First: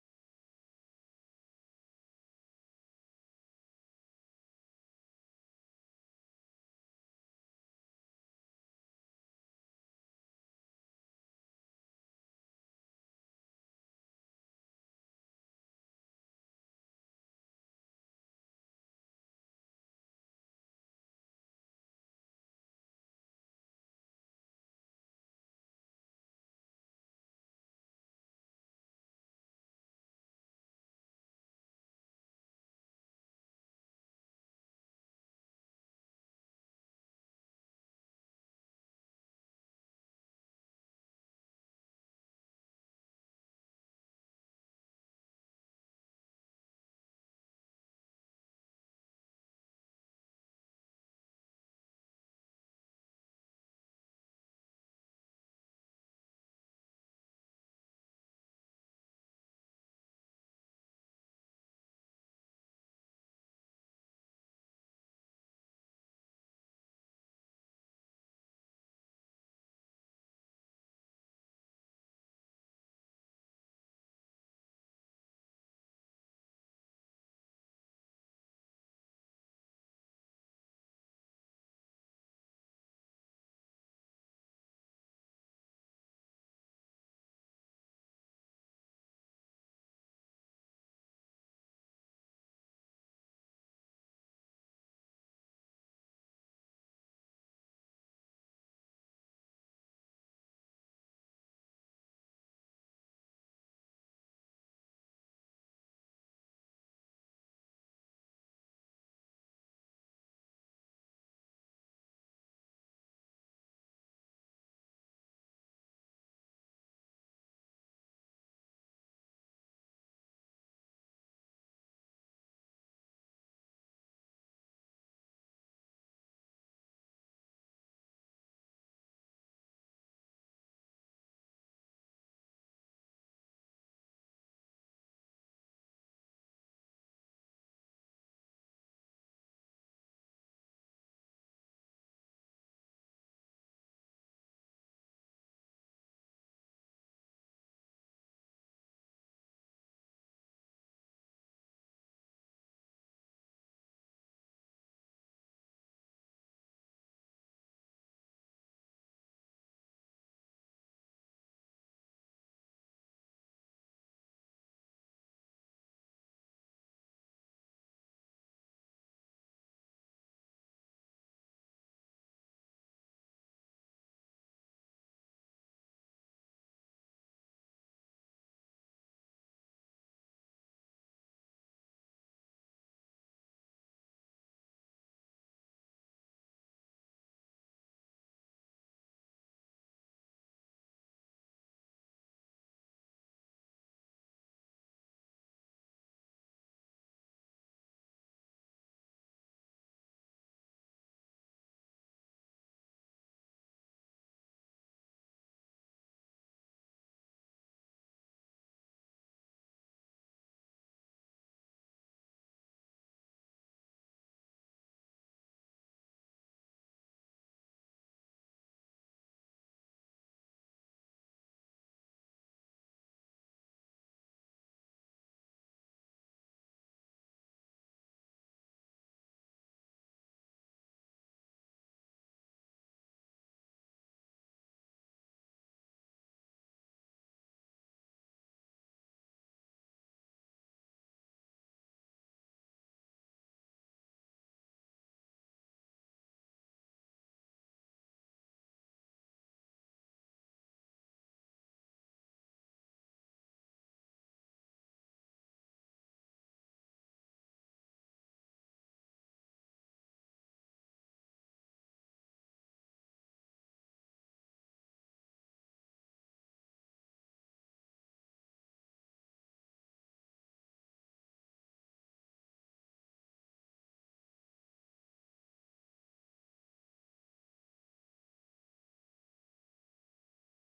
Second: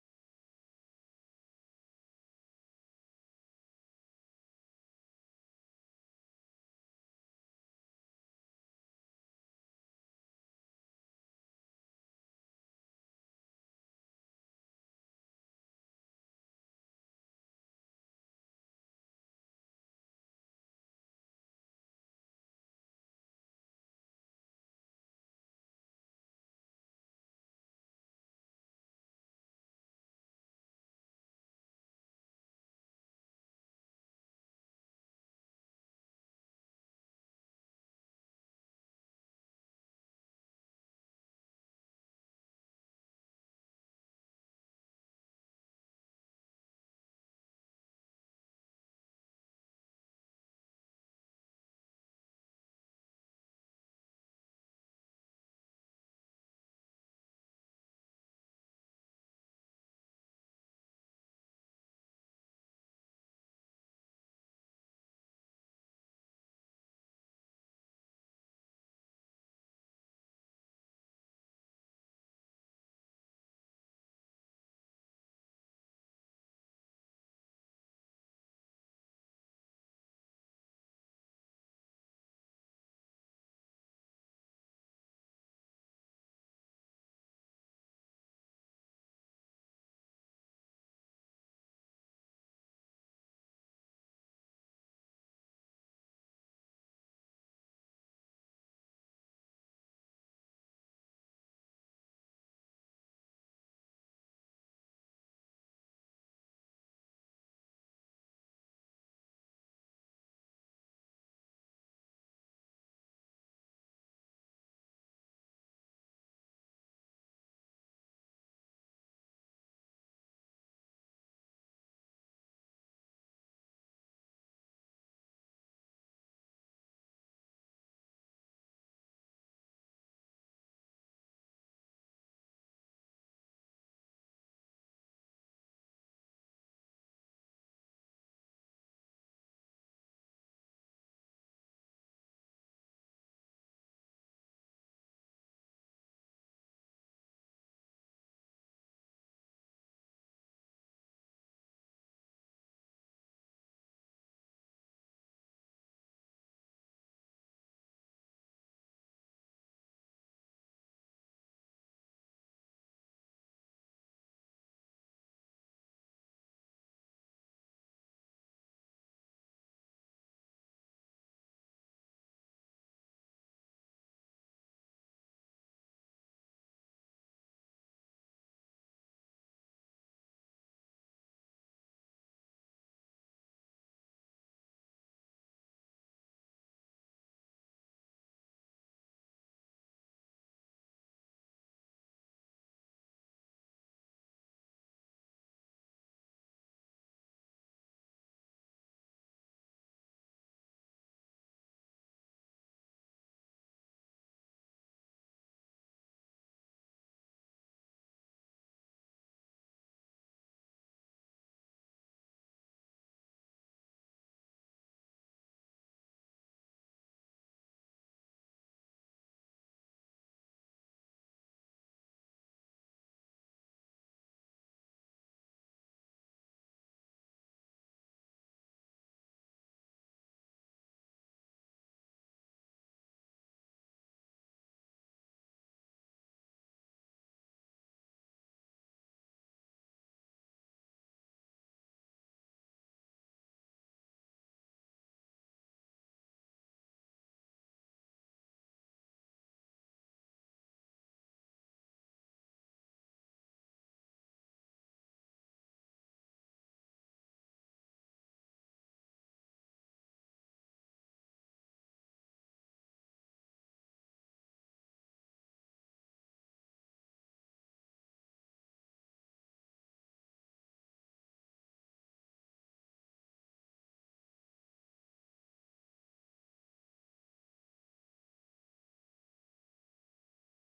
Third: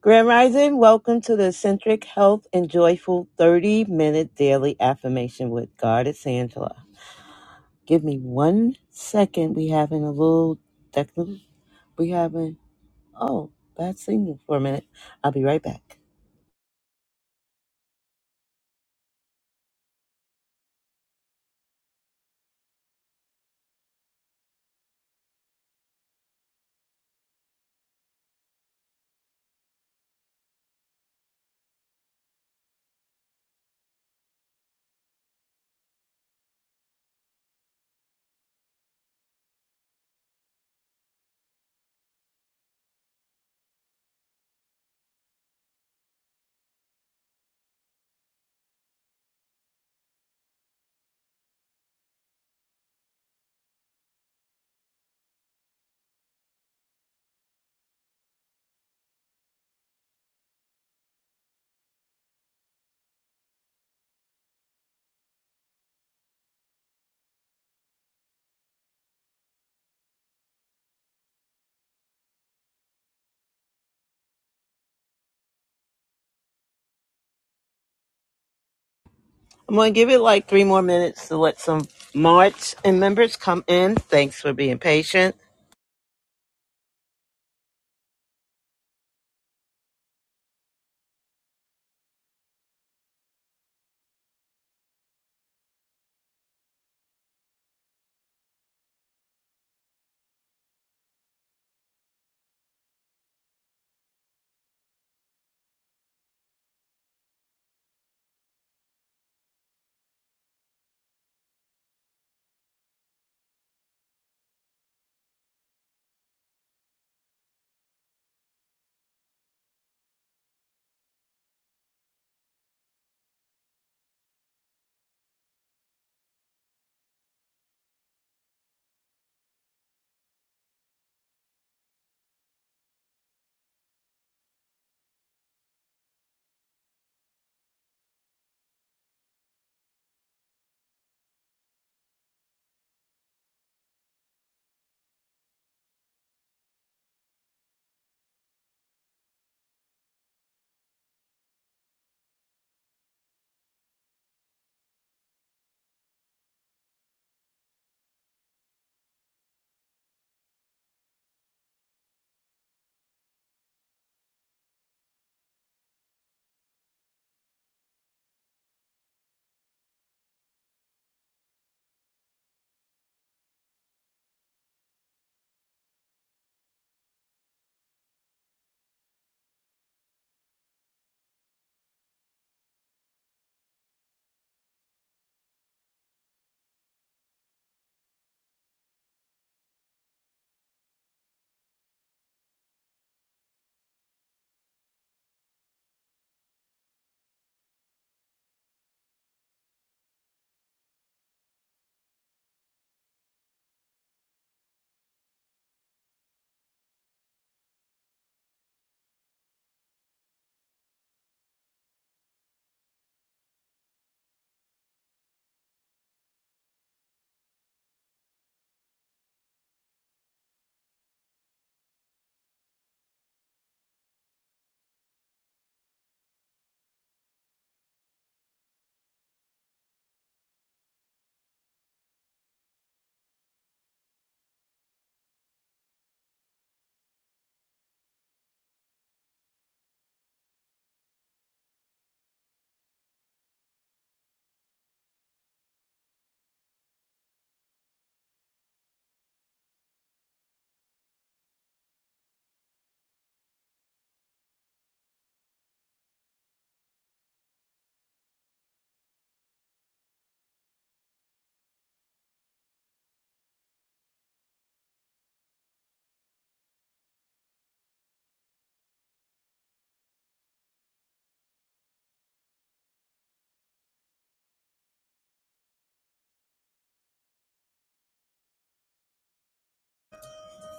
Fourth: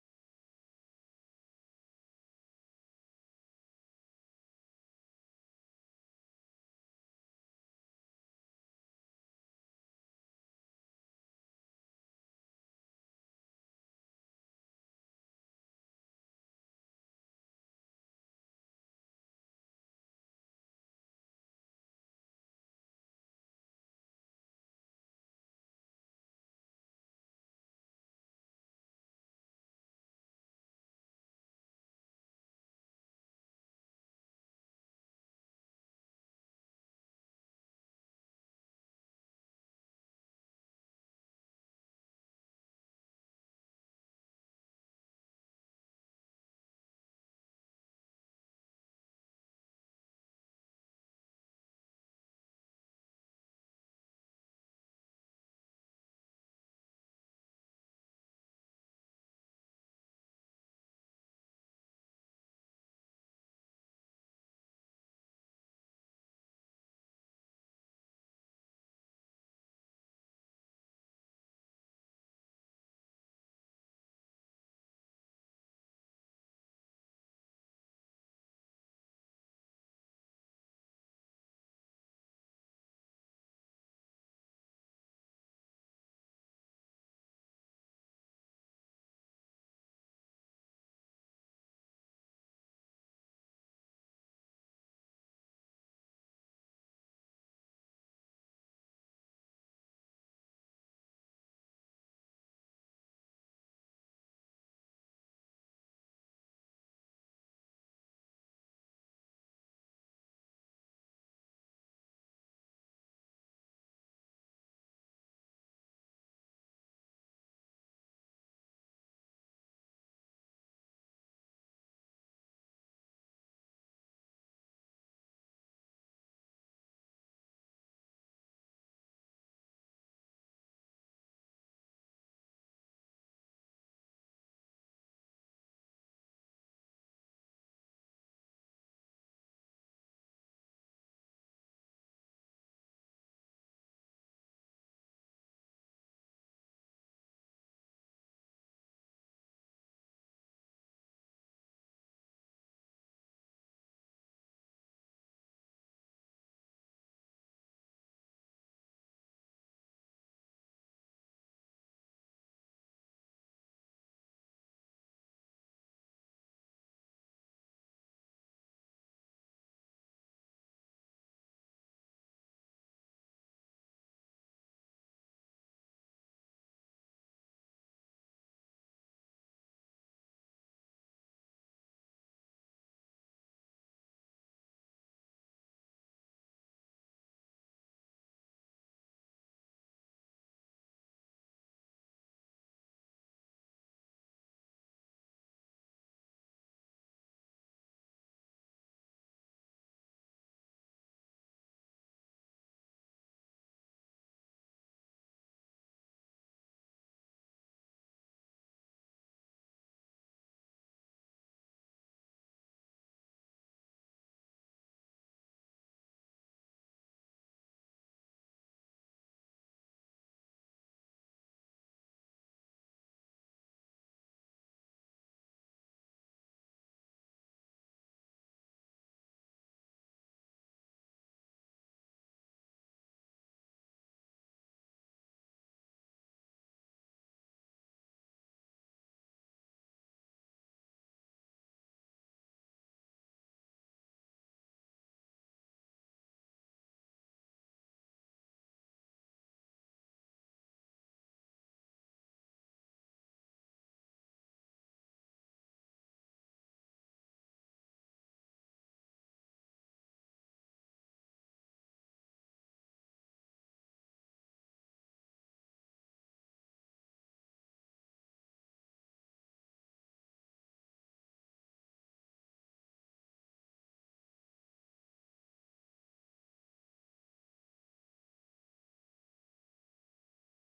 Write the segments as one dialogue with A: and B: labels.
A: Grand Rising, welcome to the Eccentric Health and Joyful 30 minute daily affirmation with Goddess Angela. Give me one second. We having a little technical. We having, oh, bad signal for a minute. I'll be right back. I'm going to give it like three more minutes to let some March and members come in. Thanks for being patient.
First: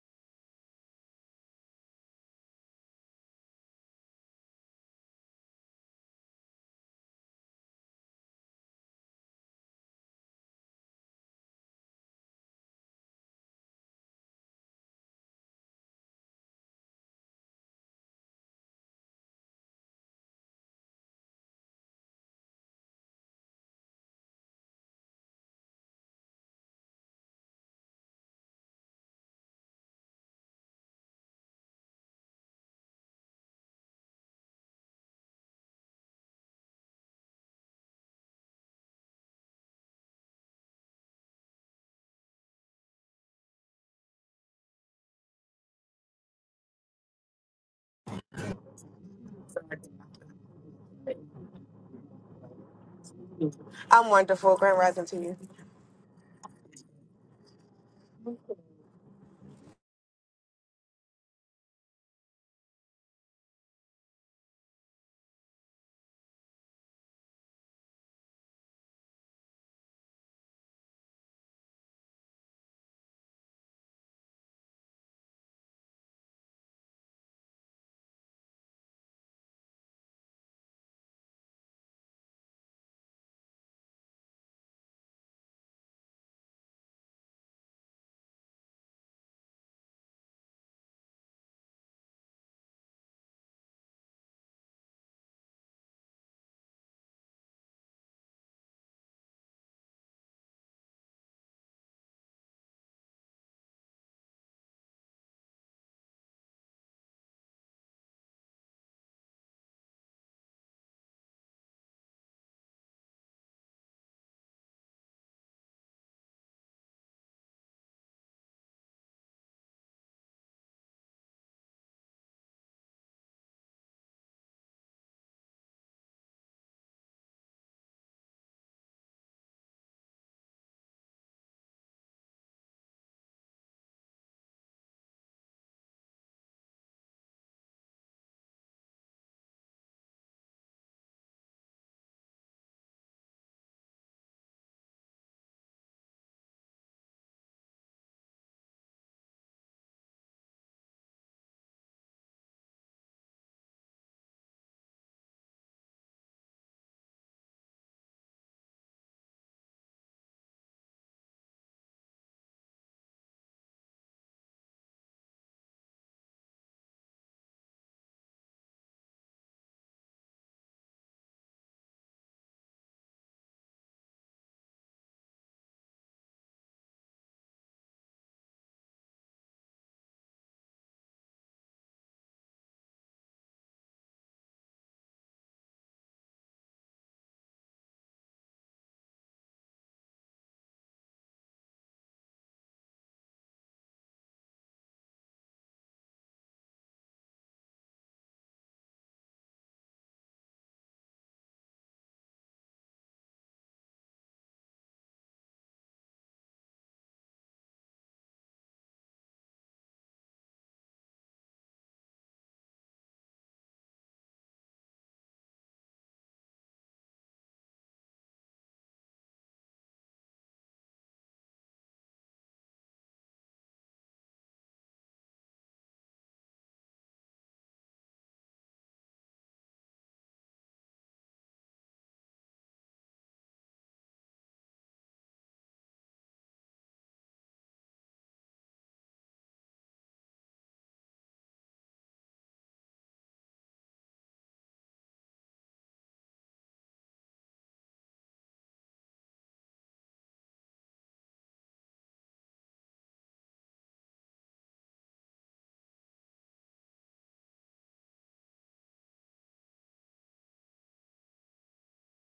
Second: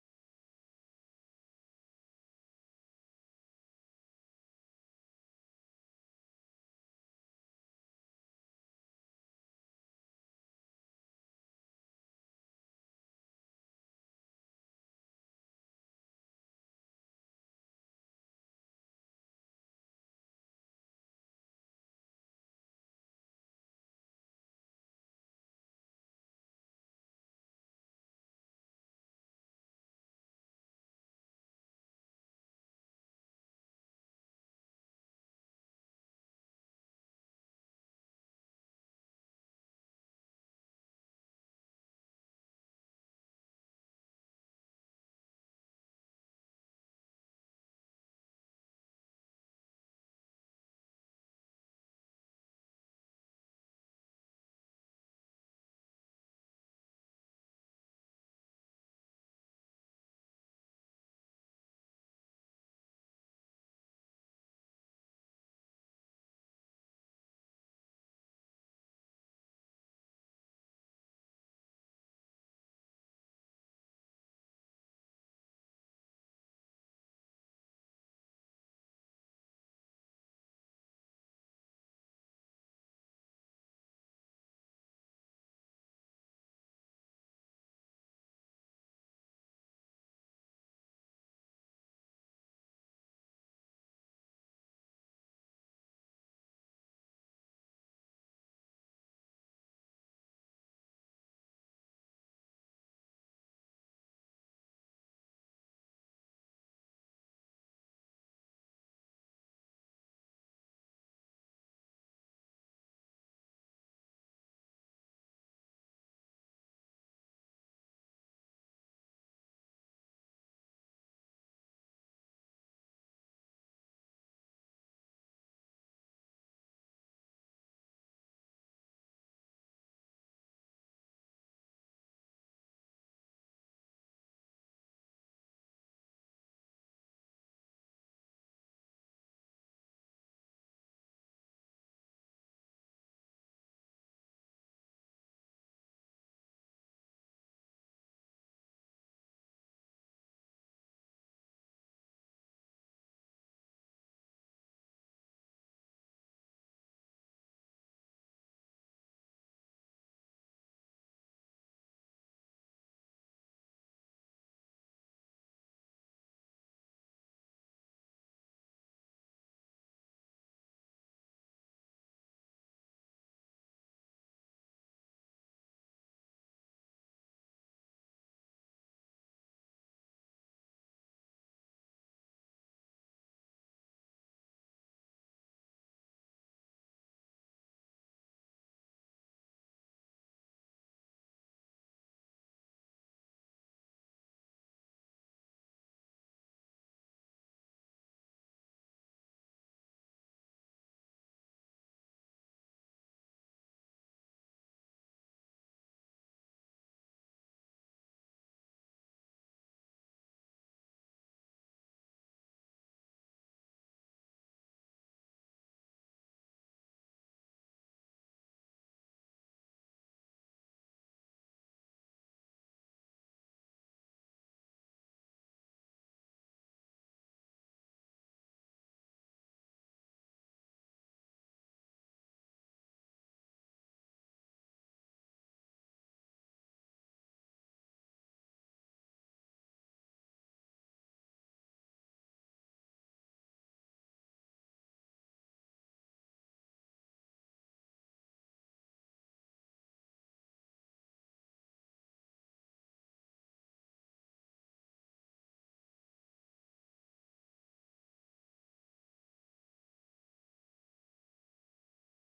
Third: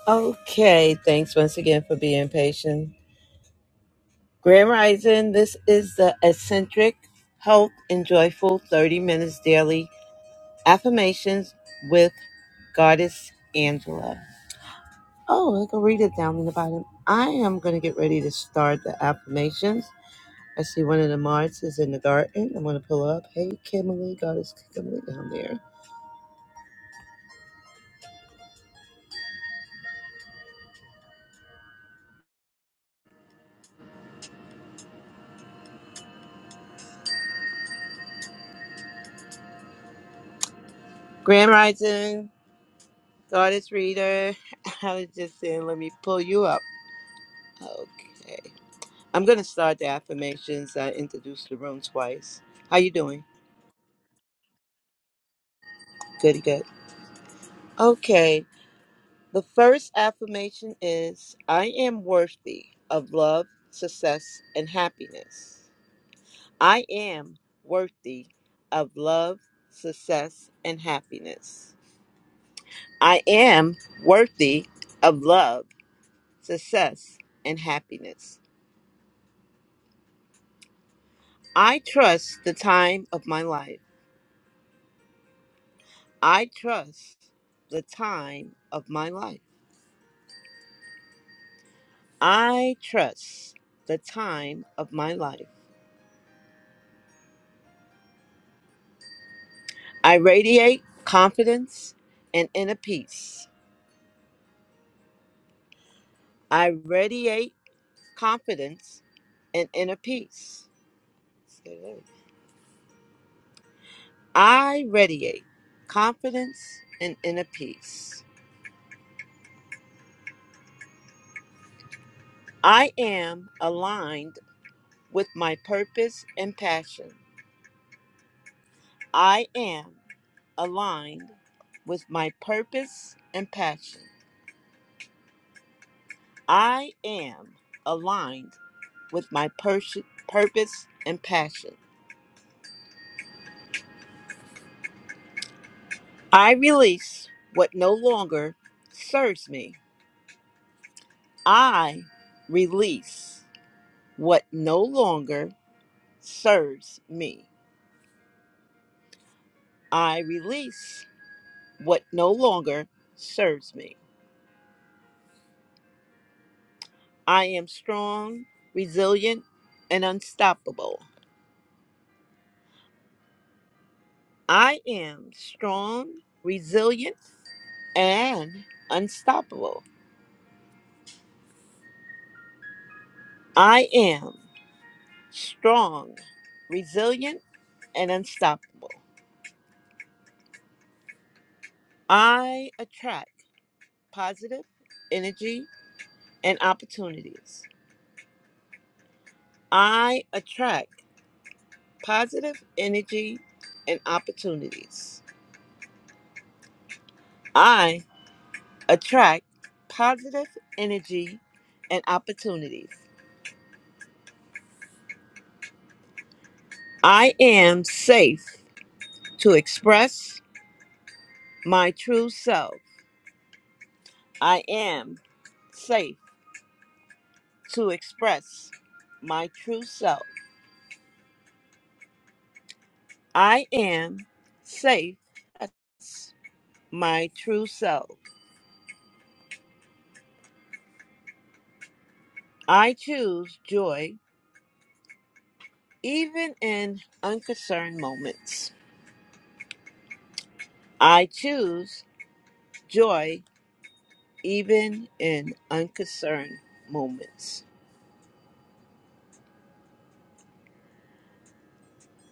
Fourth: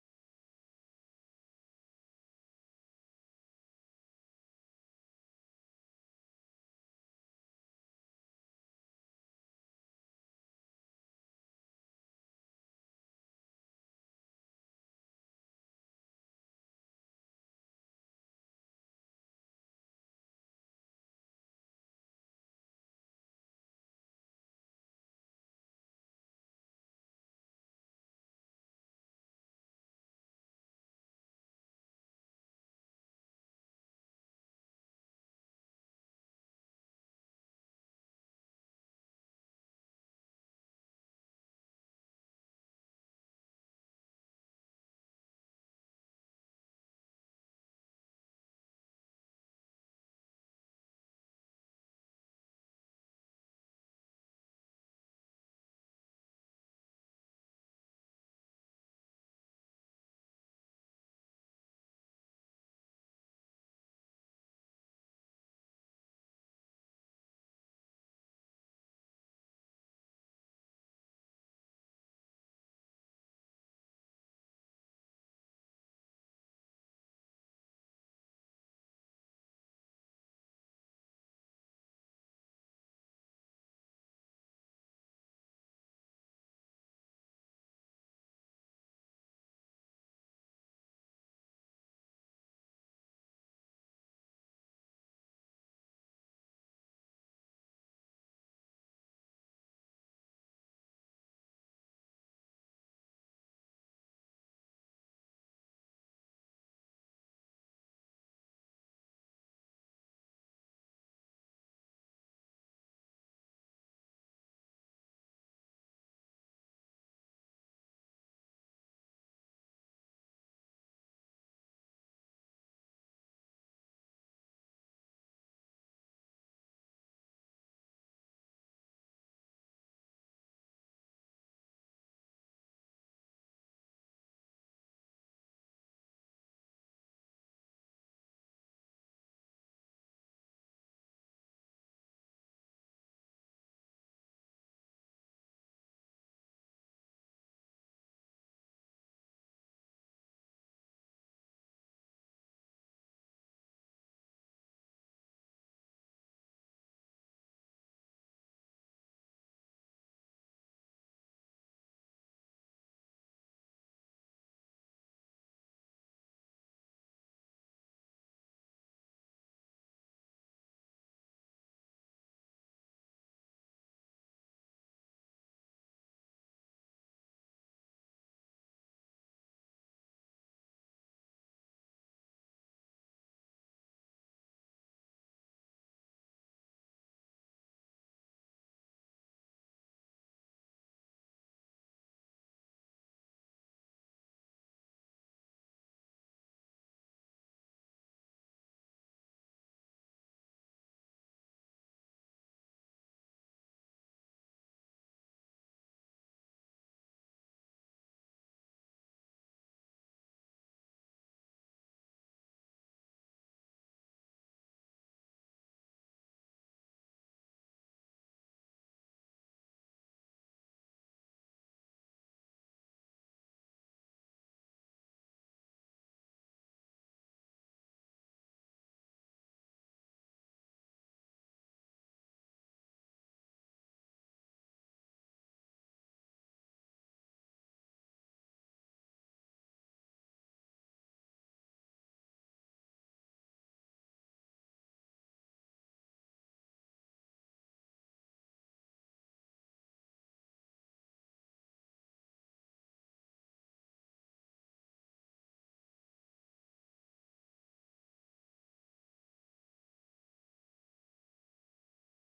A: Okay, thanks once again for being patient. Grand Rising, this is the Eccentric Health and Joyful 30 minutes daily Affirmations with Goddess Angela. Oh, I can read it down in the bottom. I am going to get ready to start the affirmations. I see one of the Marts is in the garden. I'm going to pull up. Hey, Kimberly, Goddess Kimberly down there. Grand Rising, Goddess Reader. I was just saying, let me pull you up. Okay. I'm going to start the affirmations. I introduced the room twice. How you doing?
B: I'm wonderful. Grand rising to you.
A: Goody, good. Okay. The first affirmation is I am worthy of love, success, and happiness. I am worthy of love, success, and happiness. I am worthy of love, success, and happiness. I trust the time of my life. I trust the time of my life. I trust the time of my life. I radiate confidence and inner peace. I radiate confidence and inner peace. I radiate confidence and inner peace. I am aligned with my purpose and passion. I am aligned with my purpose and passion. I am aligned with my pers- purpose and passion. I release what no longer serves me. I release what no longer serves me. I release what no longer serves me. I am strong, resilient, and unstoppable. I am strong, resilient, and unstoppable. I am strong, resilient, and unstoppable. I attract. positive energy and opportunities. I attract positive energy and opportunities. I attract positive energy and opportunities. I am safe to express my true self. I am safe to express my true self. I am safe. to express My true self. I choose joy Even in unconcerned moments, I choose joy even in unconcerned moments.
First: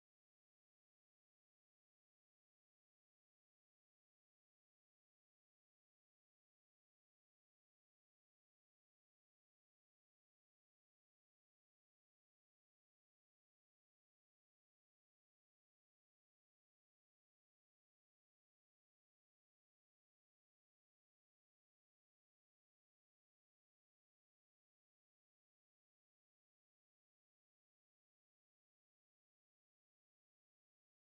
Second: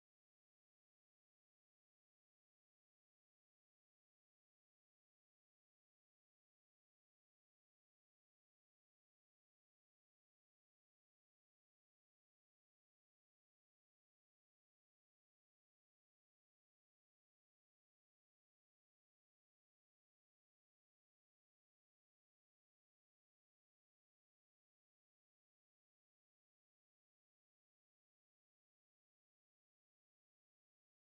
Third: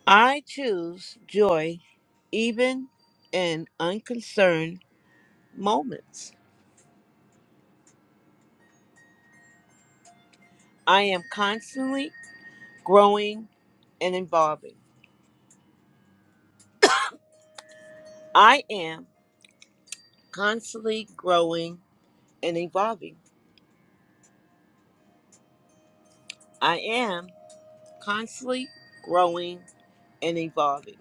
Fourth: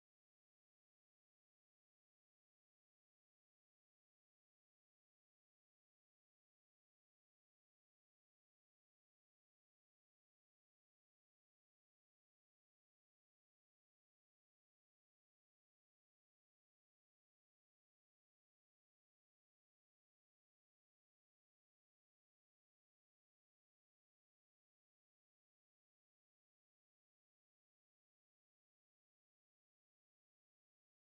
A: I choose joy even in unconcerned moments. I am constantly growing and evolving. I am constantly growing and evolving. I am constantly growing and evolving.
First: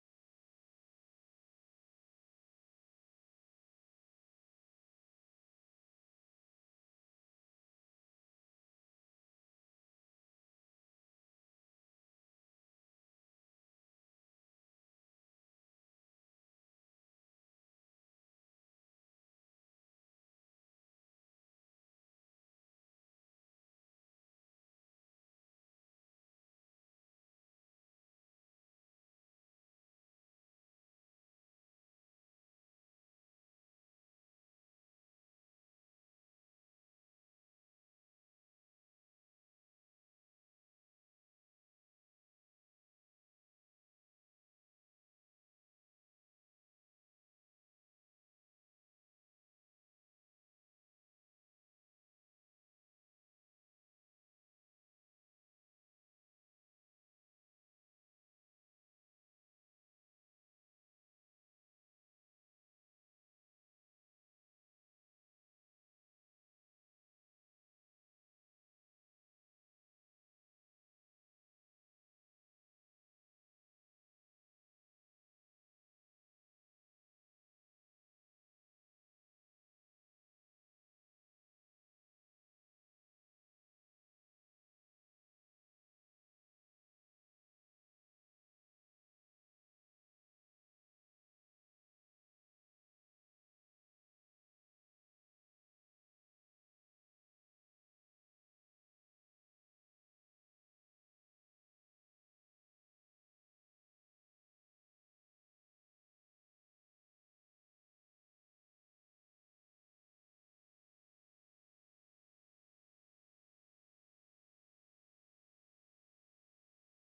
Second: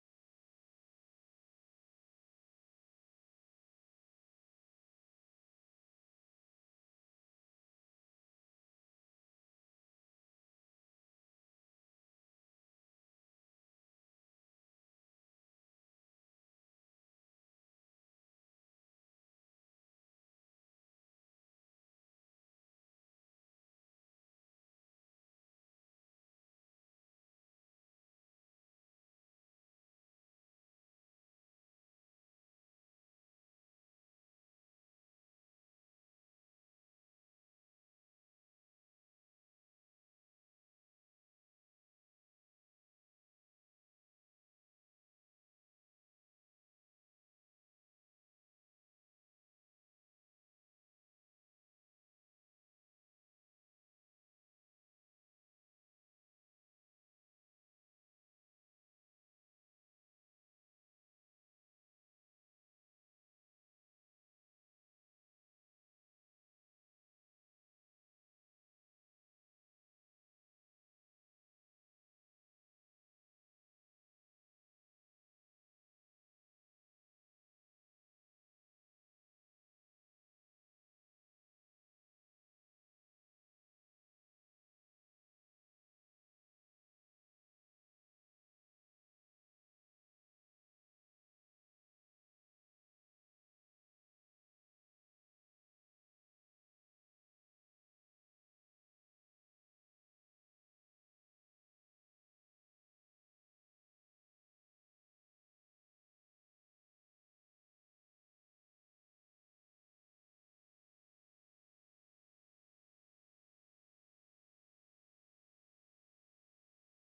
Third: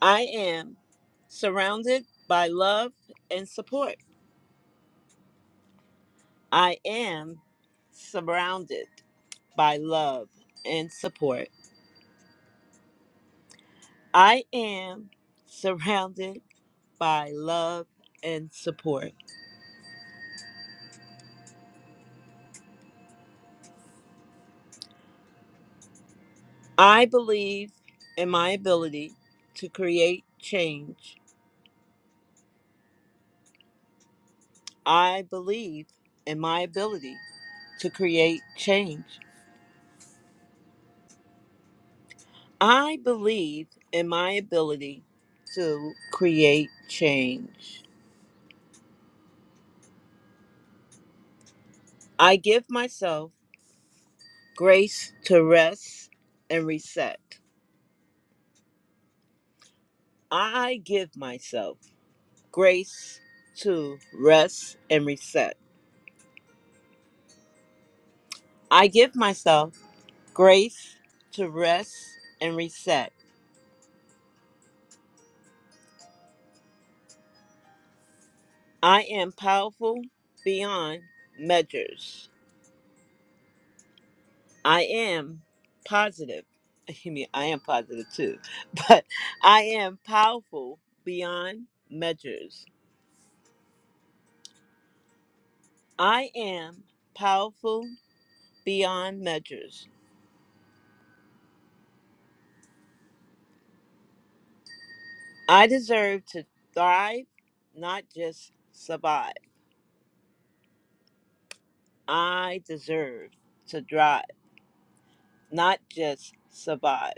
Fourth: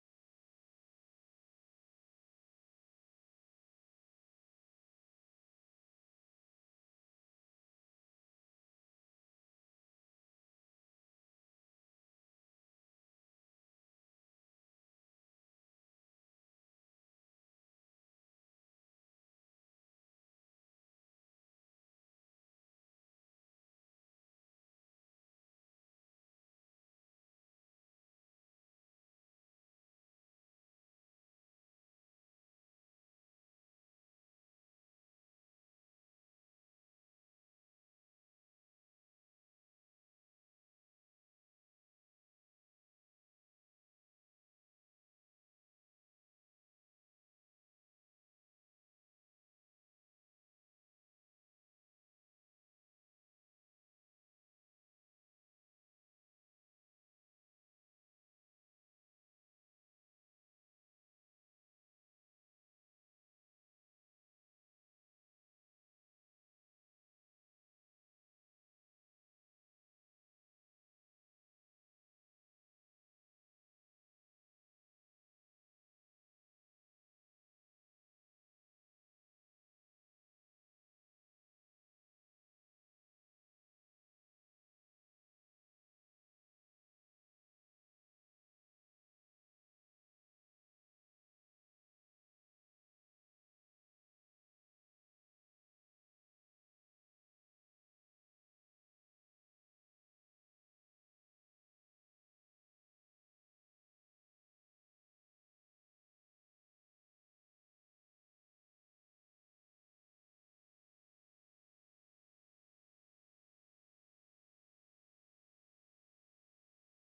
A: I am surrounded by love and support. I am surrounded by love and support. I am surrounded by love and support. I believe in my ability to create change. I believe in my ability to create change. I believe in my ability to create change. I give myself grace to rest and reset. I give myself grace to rest and reset. I give myself grace to rest and reset. I am powerful beyond measures. I am positive. I mean, I am positive too, but I am powerful beyond measures. I am powerful beyond measures. I deserve to thrive, not just survive. I deserve to thrive, not just survive.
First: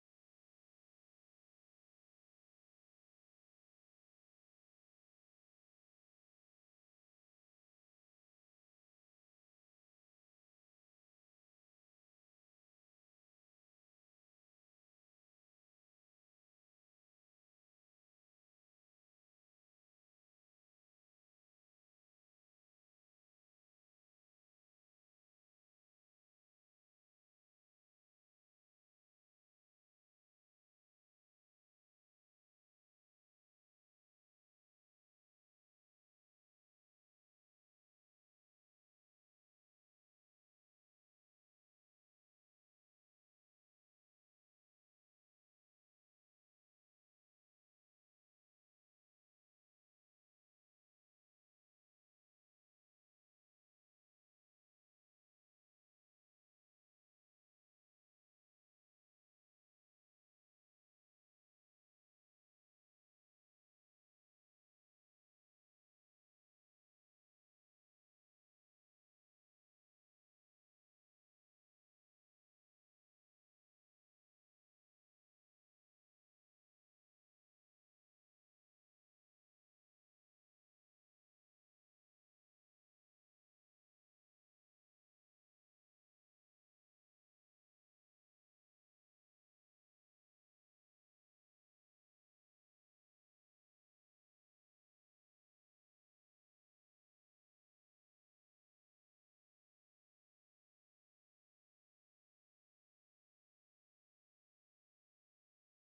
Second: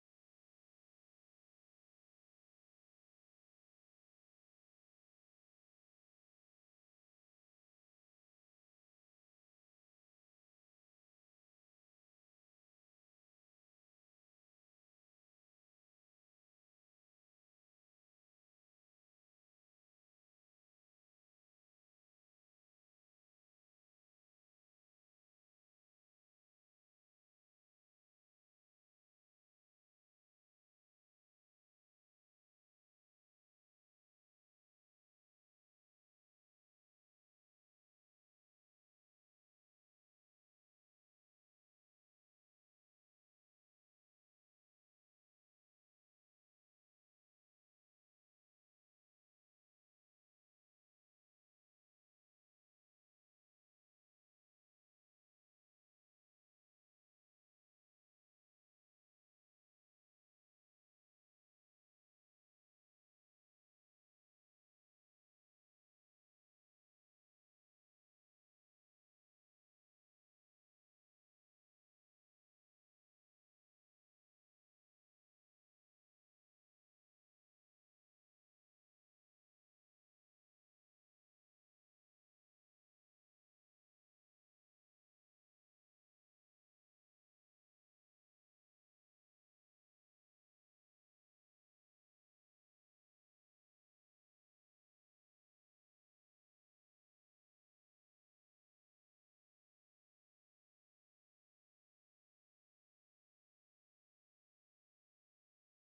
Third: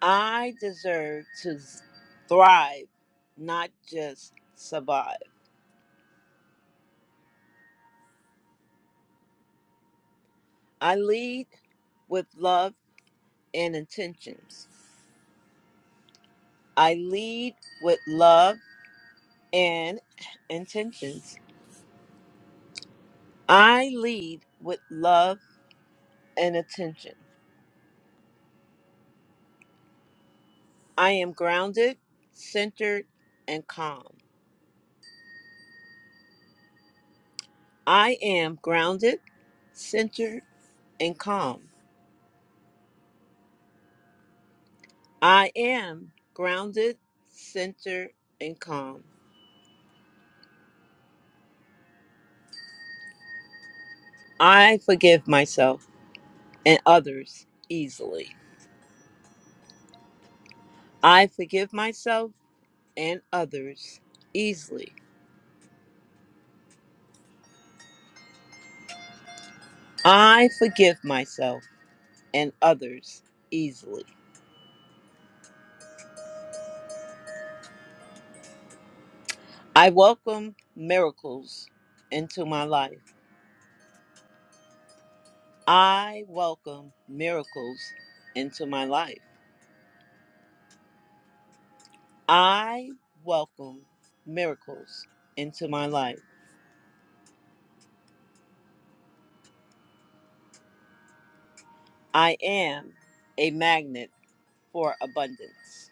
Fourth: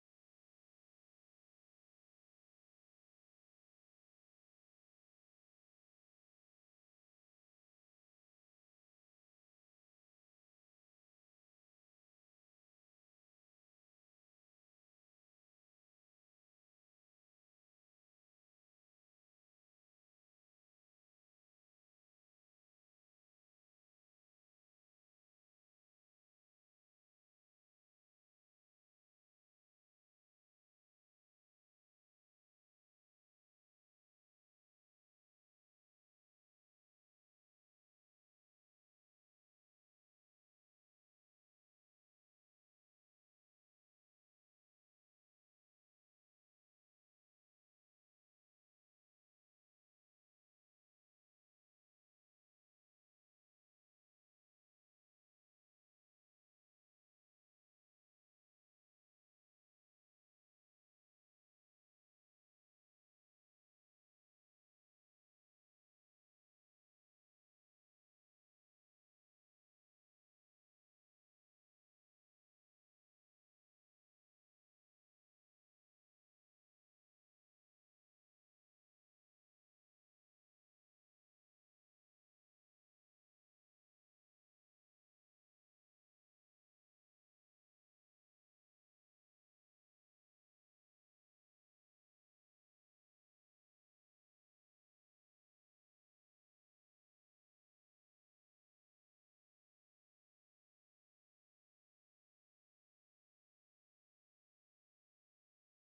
A: I deserve to s- thrive, not just survive. I lead with love and intentions. I lead with love and intentions. I lead with love and attention. I am grounded, centered, and calm. I am grounded, centered, and calm. I am grounded, centered, and calm. I forgive myself and others easily. I forgive myself and others easily. I forgive myself and others easily. I welcome miracles into my life. I welcome miracles into my life. I welcome miracles into my life. I am a magnet for abundance.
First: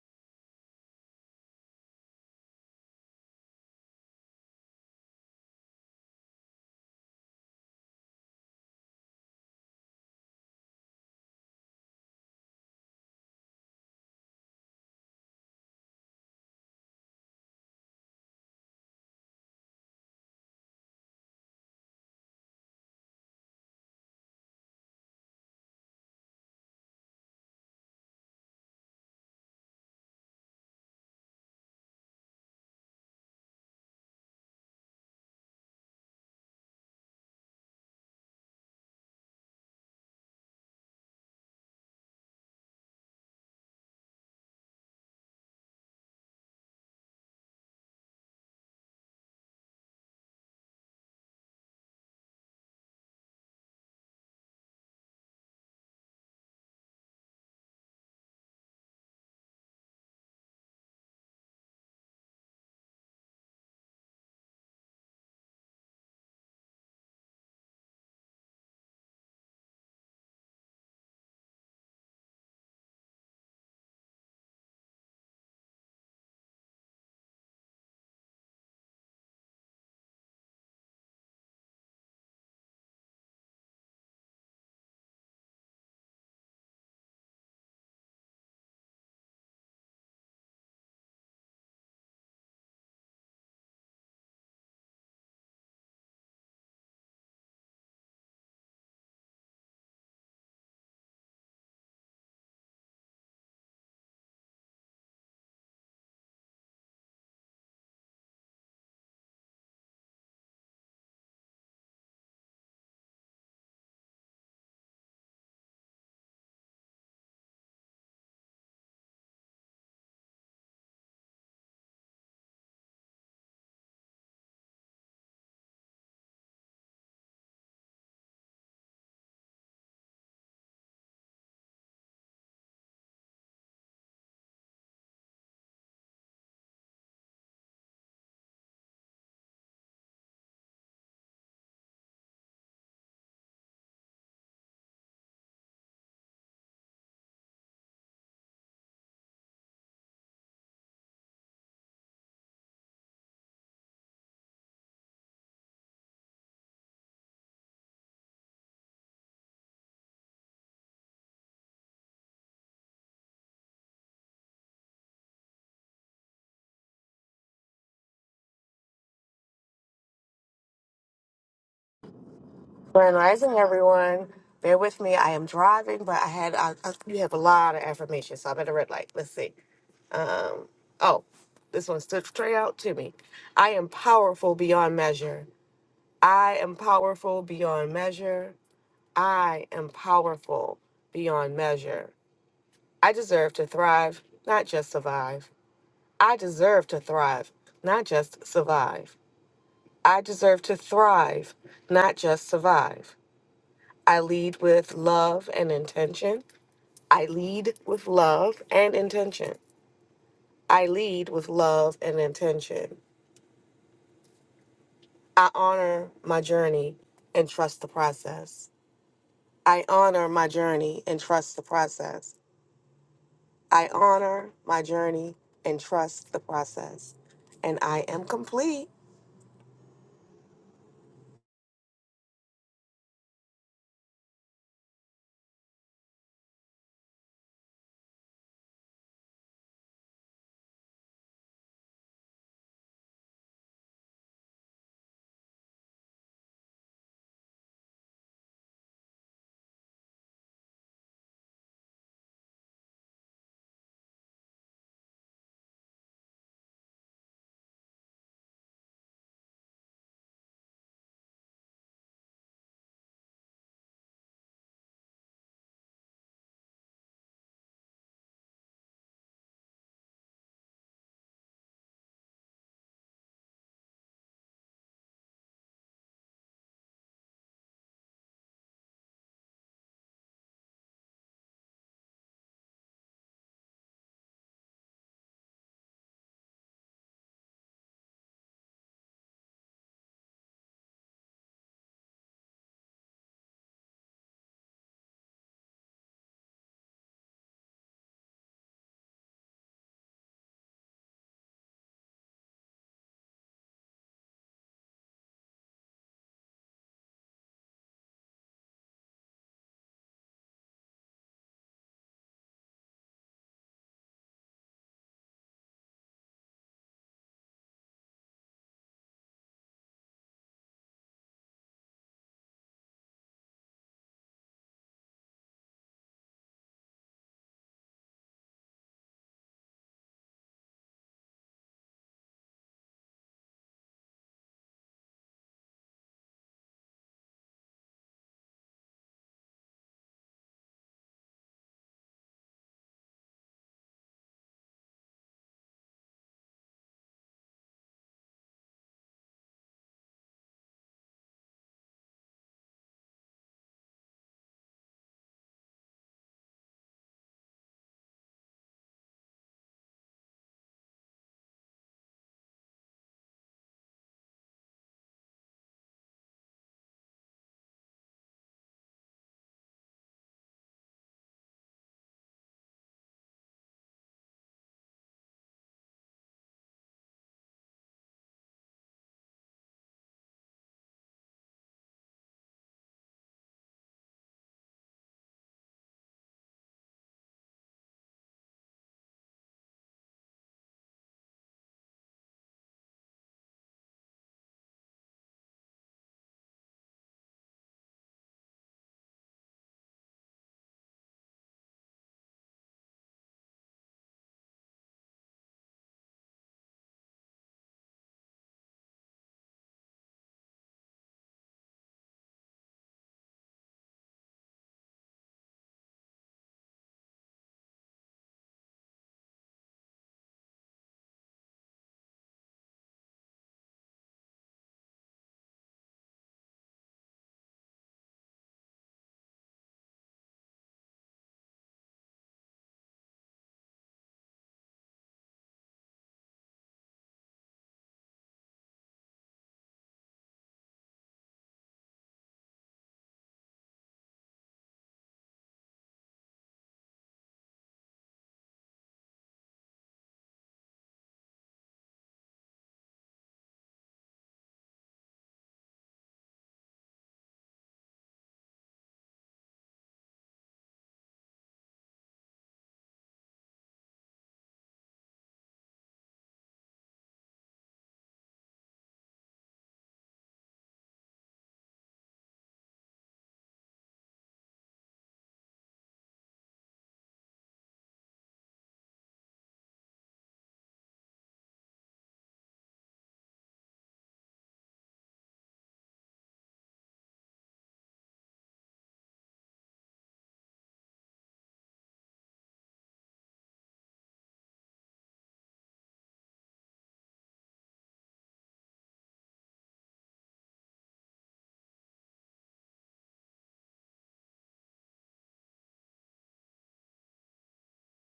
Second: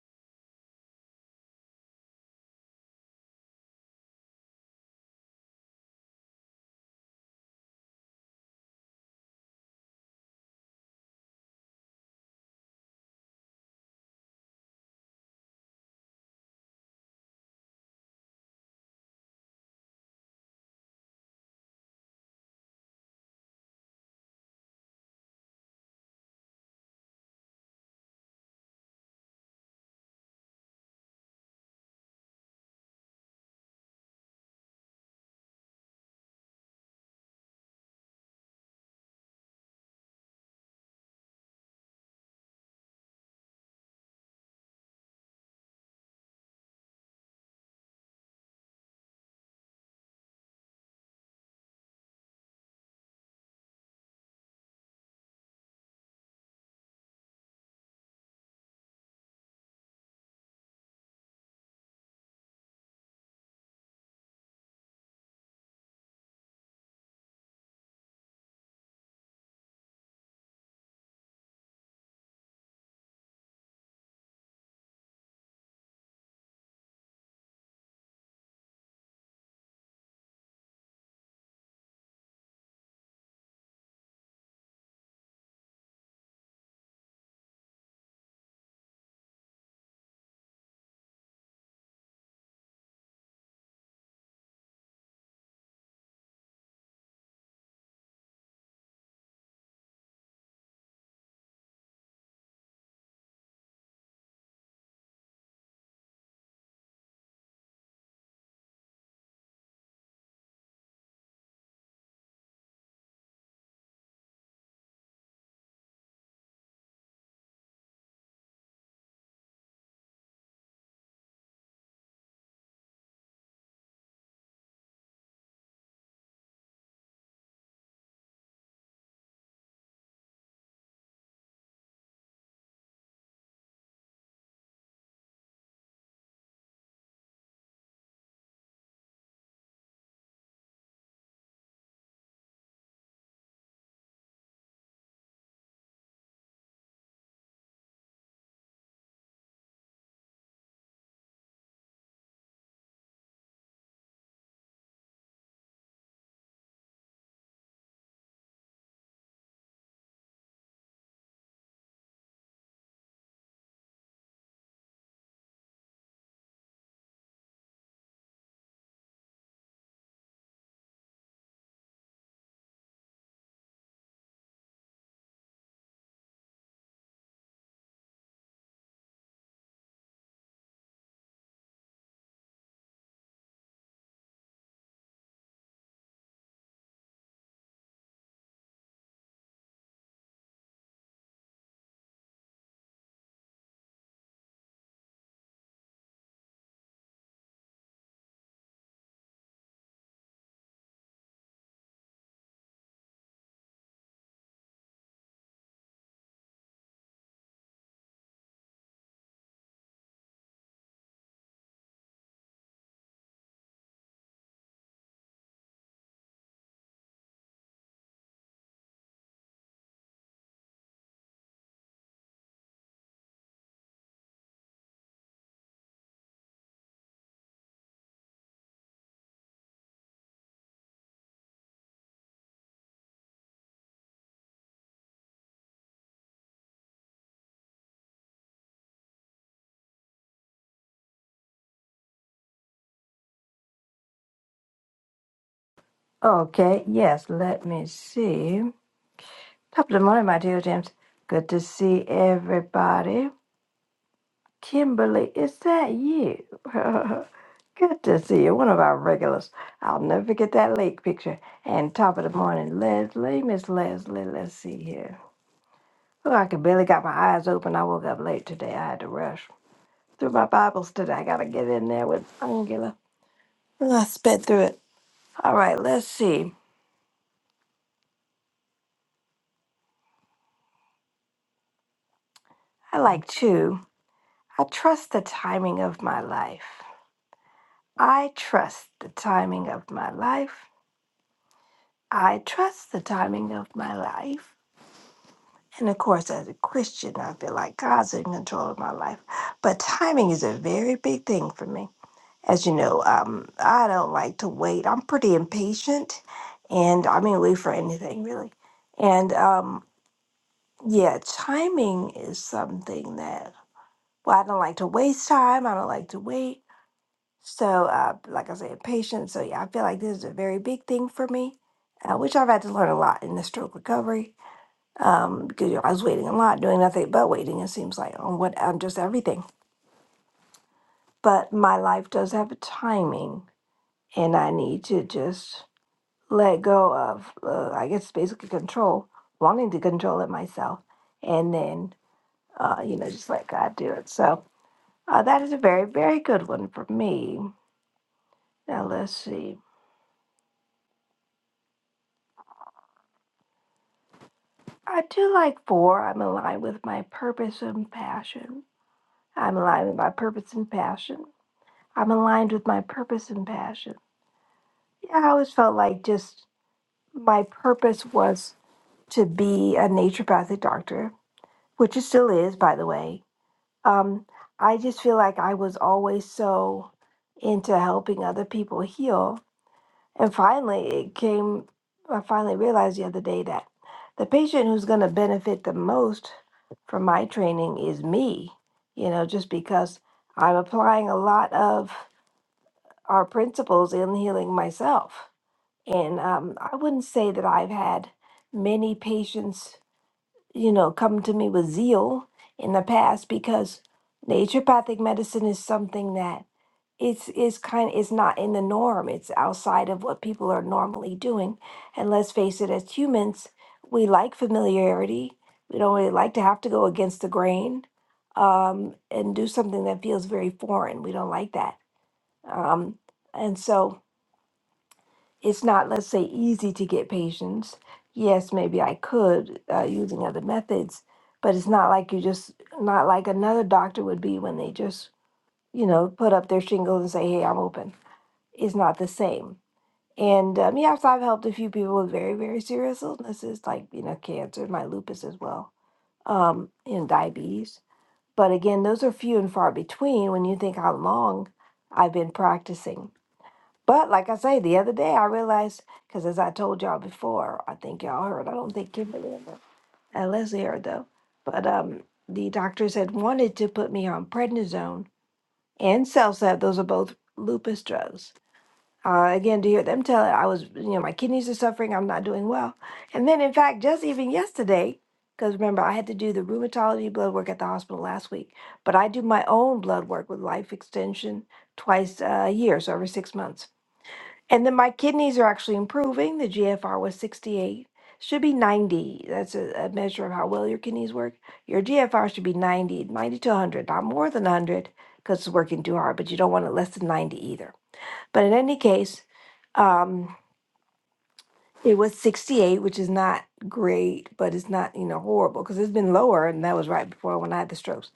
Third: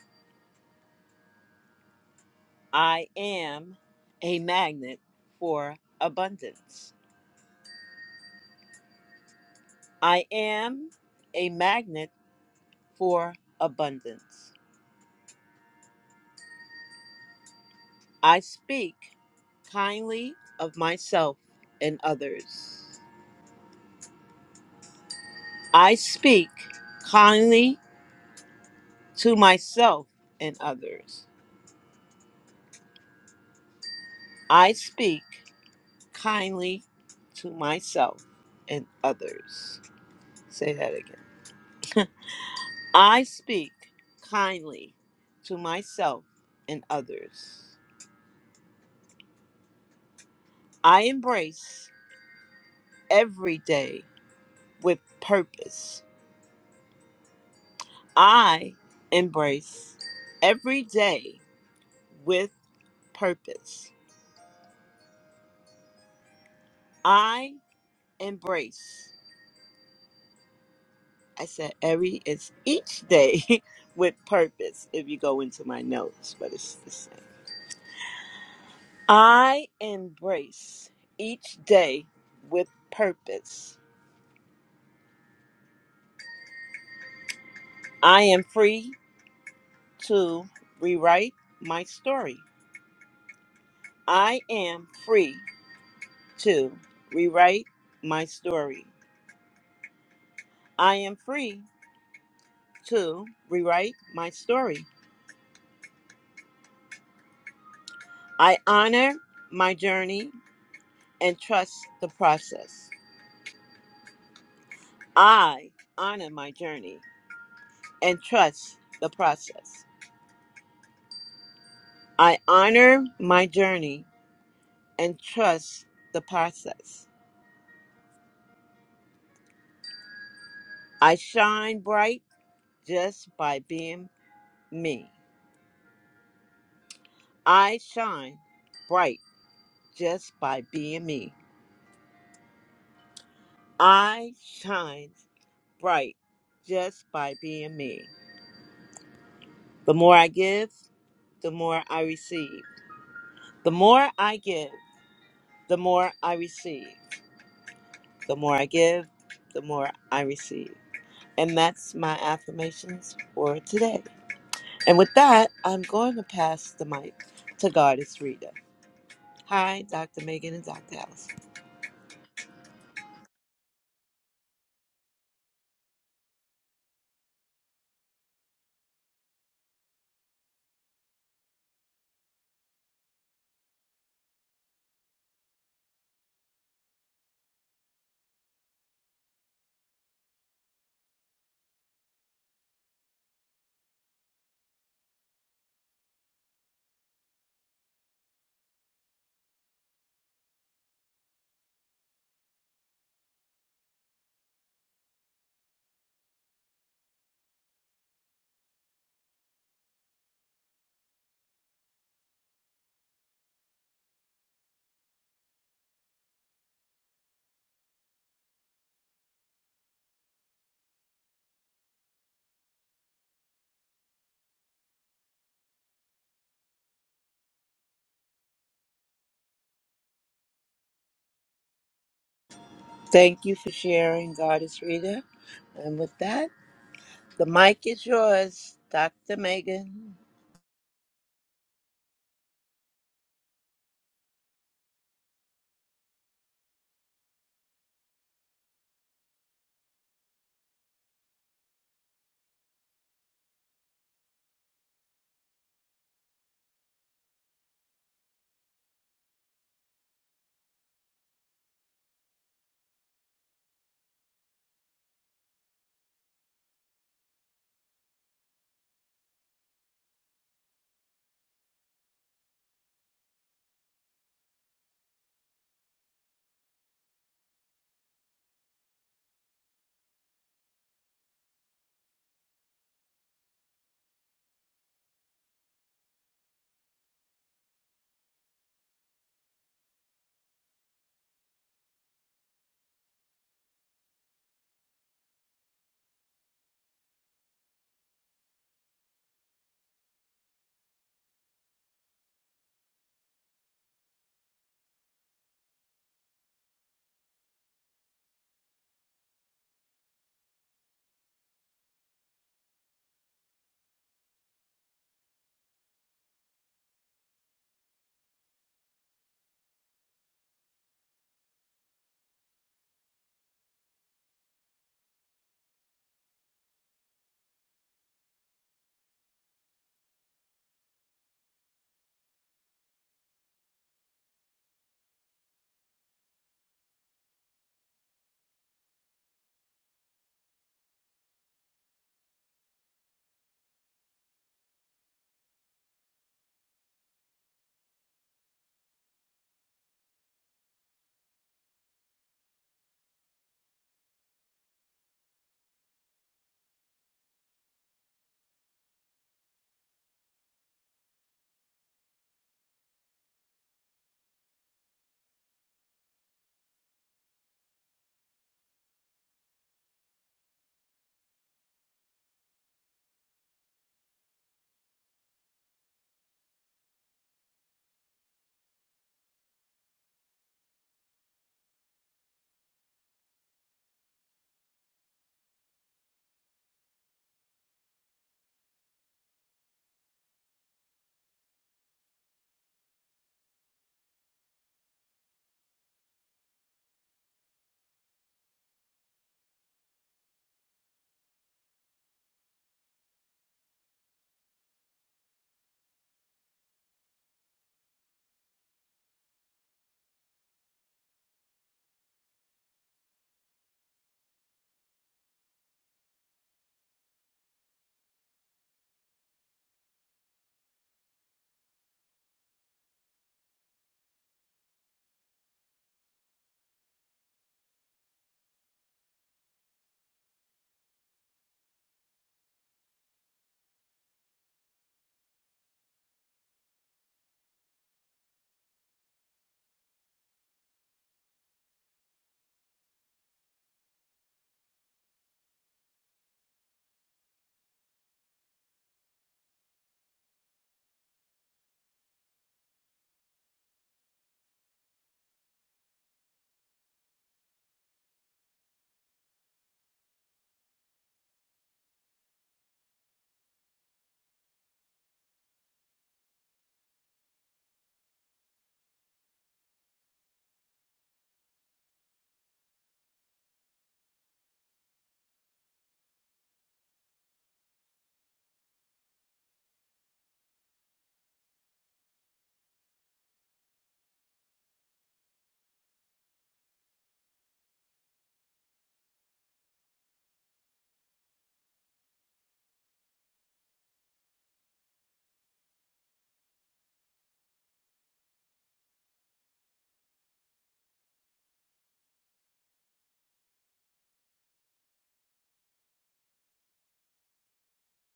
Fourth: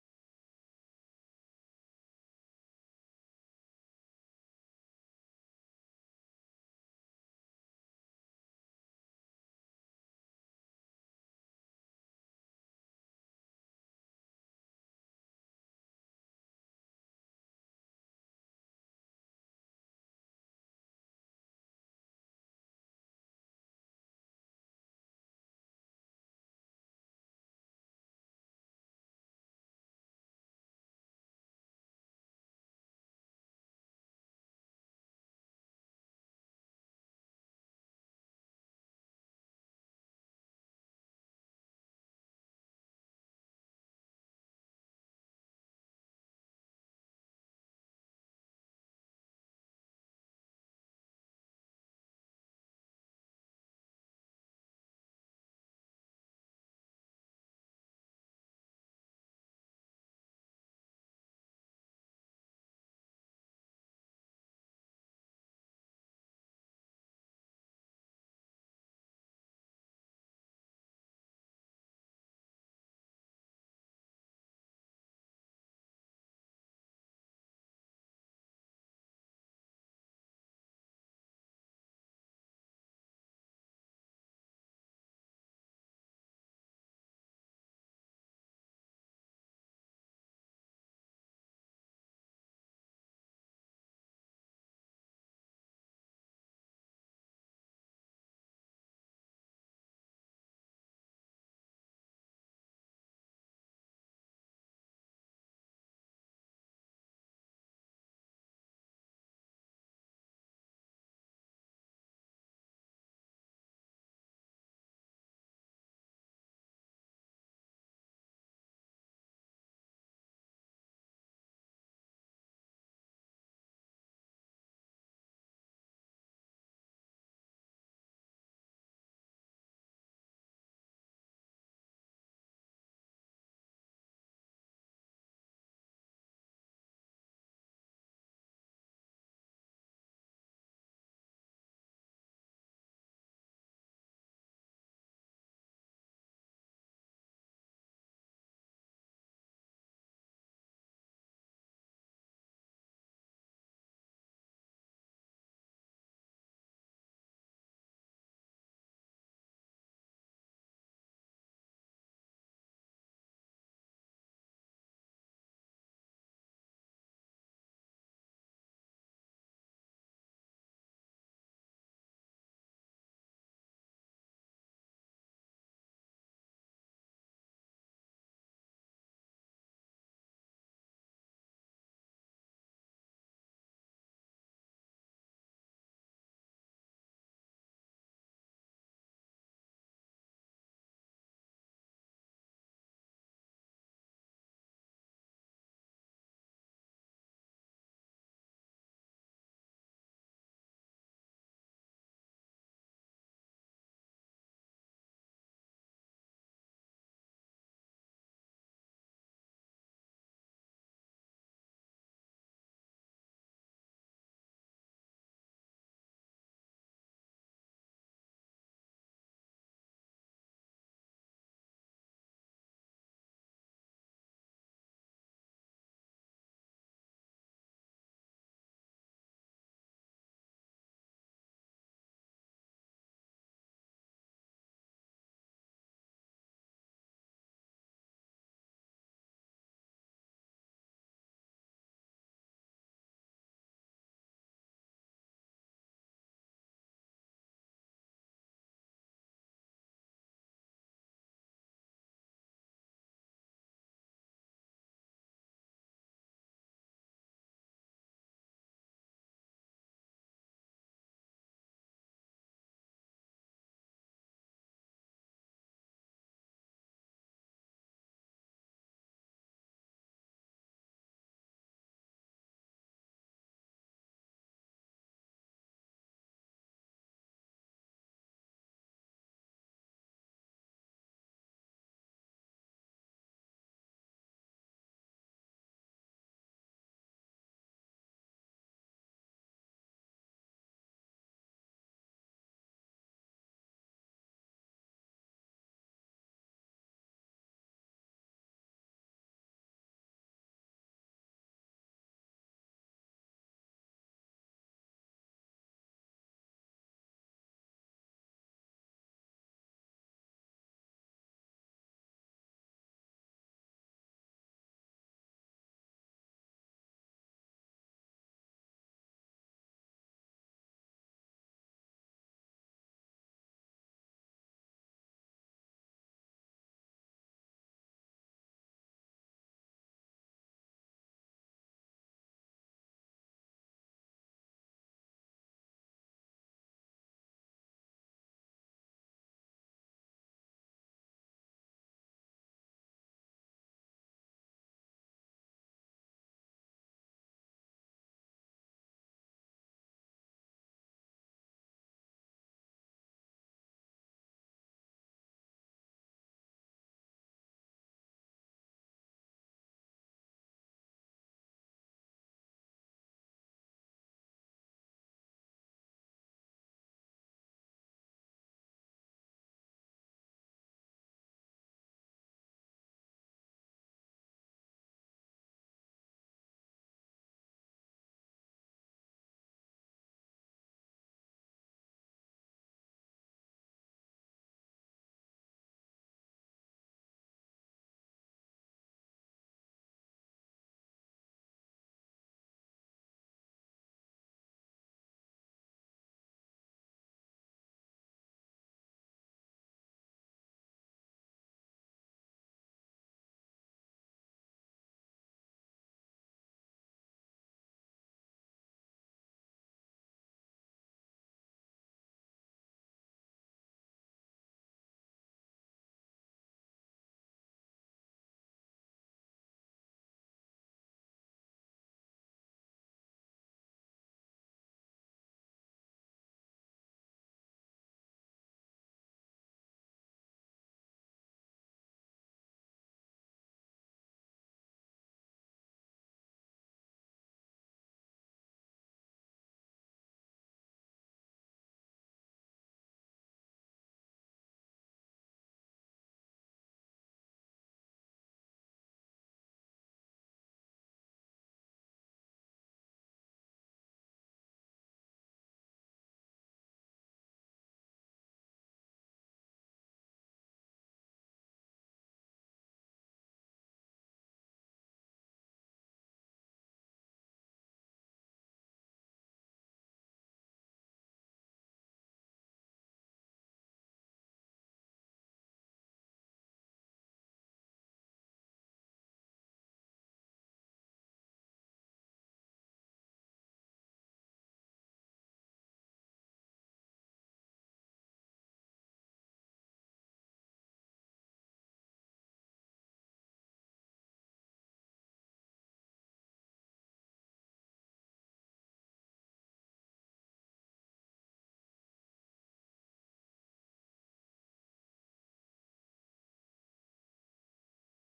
A: I am a magnet for abundance. I am a magnet for abundance. I speak kindly of myself and others. I speak kindly to myself and others. I speak kindly to myself and others. Say that again. I speak kindly to myself and others. I embrace every day with purpose. I embrace every day with purpose. I embrace. I said every it's each day with purpose if you go into my notes, but it's the same. I embrace each day with purpose. I am free to rewrite my story. I am free to rewrite my story. I am free to rewrite my story. I honor my journey and trust the process. I honor my journey and trust the process. I honor my journey and trust the process. I shine bright just by being me. I shine bright just by being me. I shine bright just by being me. The more I give, the more I receive. The more I give, the more I receive. The more I give, the more I receive. And that's my affirmations for today. And with that, I'm going to pass the mic to Goddess Rita. Hi, Dr. Megan and Dr. Allison.
B: Grand rising, everyone. Bear with me. I am driving, but I had I, I, you have a lot of affirmations, so I'm at a red light. Let's see. Um, oh, this one stood straight out to me. I am powerful beyond measure. I am powerful beyond measure. I am powerful beyond measure. I deserve to thrive, not just survive. I deserve to thrive, not just survive. I deserve to thrive, not just survive. I lead with love and intention. I lead with love and intention. I lead with love and intention. I honor my journey and trust the process. I honor my journey and trust the process. I honor my journey and trust the process. And I am complete.
A: Thank you for sharing, Goddess Rita. And with that, the mic is yours, Dr. Megan.
C: Okay, yes, let me see. Top of the morning, my dear James. Good to see everybody. Kimberly, is that you? Good to see you. One of our regulars. I'll never forget that lake picture. And top of the morning, Leslie, Miss Leslie, let's see here. Oh, I could barely got my eyes open. I woke up late today. I had to rush through my Bible study. I gotta get in there with Angela. Oh, I sped through it. All right, let's see. I like chew. I trust the timing of my life. I trust the timing of my life. I trust the timing of my life. And of course, as a Christian, I feel like God's in control of my life. But timing is a very big thing for me. As you know, um, I don't like to wait. I'm pretty impatient, and I mean, wait for anything really. And um, yeah, timing is something that, well, I don't like to waste time. I don't like to wait. So, uh, like I said, patience. So, yeah, I feel like this is a very big thing for me, uh, which I've had to learn a lot in the stroke recovery um, because you know, I was waiting a lot, doing nothing but waiting, it seems like, on what I'm just everything. But my life does have a timing, and I need to just let go of, uh, I guess, basically control, wanting to control it myself, and then, uh, you know, just let God do it. So, uh, that is a very, very good one for me. Now, let's see. I do like four. I'm aligned with my purpose and passion. I'm aligned with my purpose and passion. I'm aligned with my purpose and passion. Yeah, I always felt like just my purpose was to be a naturopathic doctor, which it still is, by the way. Um, I just feel like I was always so into helping other people heal And finally, it came, I finally realized the other day that the patient who's going to benefit the most from my training is me, you know, just because I'm applying a lot of our principles in healing myself. And um, I wouldn't say that I've had many patients, you know, come to me with zeal in the past because naturopathic medicine is something that it's is kind It's not in the norm. It's outside of what people are normally doing. And let's face it, as humans, we like familiarity. We don't really like to have to go against the grain um, and do something that feels very foreign. We don't like that. Um, and so it's not, let's say, easy to get patients. Yes, maybe I could uh, using other methods, but it's not like you just not like another doctor would be when they just you know put up their shingles and say, "Hey, I'm open." is not the same. And um, yeah, so I've helped a few people with very, very serious illnesses like, you know, cancer, my lupus as well, um, and diabetes. But again, those are few and far between when you think how long I've been practicing. But like I say, the other day I realized, because as I told y'all before, I think y'all heard, I don't think Kimberly ever, uh, Leslie heard though, but um, the doctors had wanted to put me on prednisone and Celsep. Those are both lupus drugs uh, again, to hear them tell it, I was, you know, my kidneys are suffering, I'm not doing well. And then, in fact, just even yesterday, because remember, I had to do the rheumatology blood work at the hospital last week, but I do my own blood work with life extension twice a year, so every six months. And then my kidneys are actually improving. The GFR was 68, should be 90. That's a, a measure of how well your kidneys work. Your GFR should be 90, 90 to 100, not more than 100 because it's working too hard, but you don't want it less than 90 either. But in any case, um, it was 68, which is not great, but it's not, you know, horrible because it's been lower. And that was right before when I had the strokes.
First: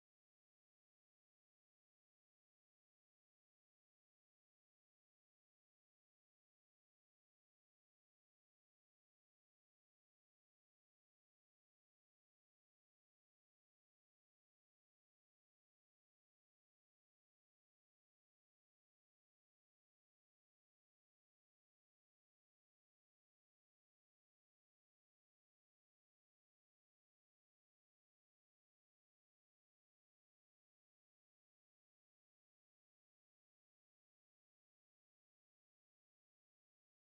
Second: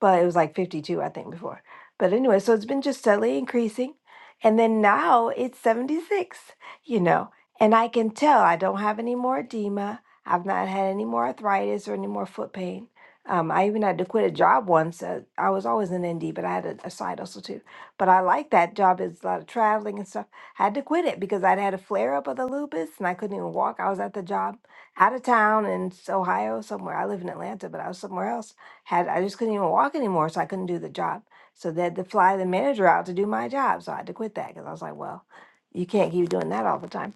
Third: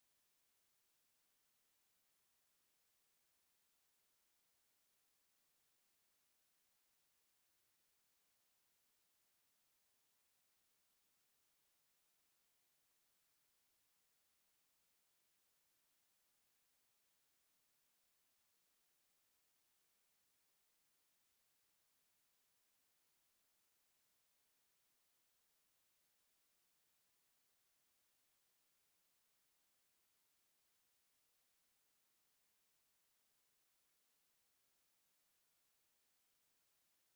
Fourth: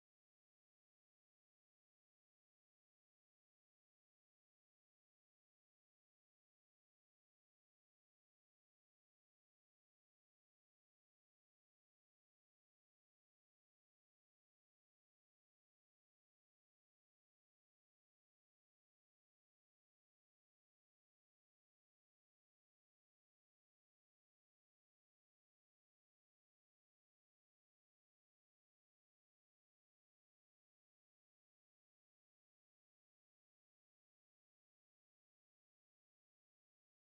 C: But it was like 52, I think, before. But anyway, so it's been just steadily increasing. And then now it's 76, you know, and I can tell I don't have any more edema. I've not had any more arthritis or any more foot pain. Um, I even had to quit a job once. Uh, I was always an ND, but I had a, a side hustle too. But I like that job. It's a lot of traveling and stuff had to quit it because I'd had a flare up of the lupus and I couldn't even walk. I was at the job out of town in s- Ohio somewhere. I live in Atlanta, but I was somewhere else. Had I just couldn't even walk anymore, so I couldn't do the job. So they had to fly the manager out to do my job. So I had to quit that because I was like, well, you can't keep doing that all the time.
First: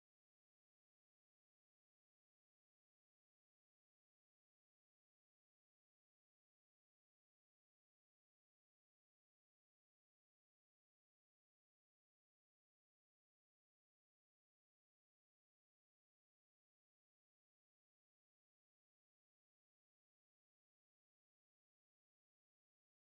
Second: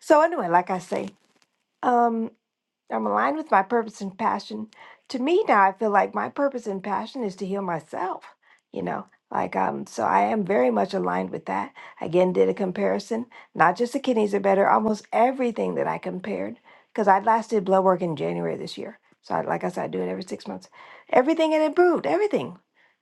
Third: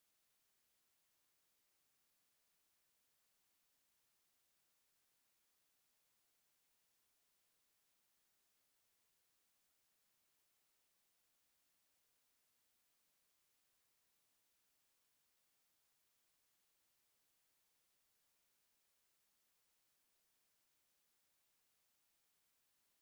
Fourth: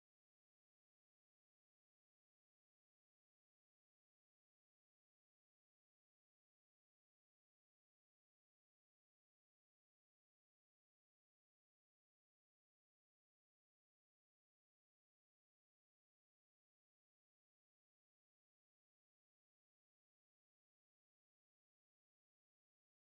C: So anyway, like I say, um, I'm aligned with my purpose and passion. To me now, I feel like my purpose and passion is to heal myself. You know, like um, so I am very much aligned with that. Again, did a comparison. Not just the kidneys are better. Almost everything that I compared, because I last did blood work in January this year. So, I, like I said, I do it every six months. Everything had improved. Everything,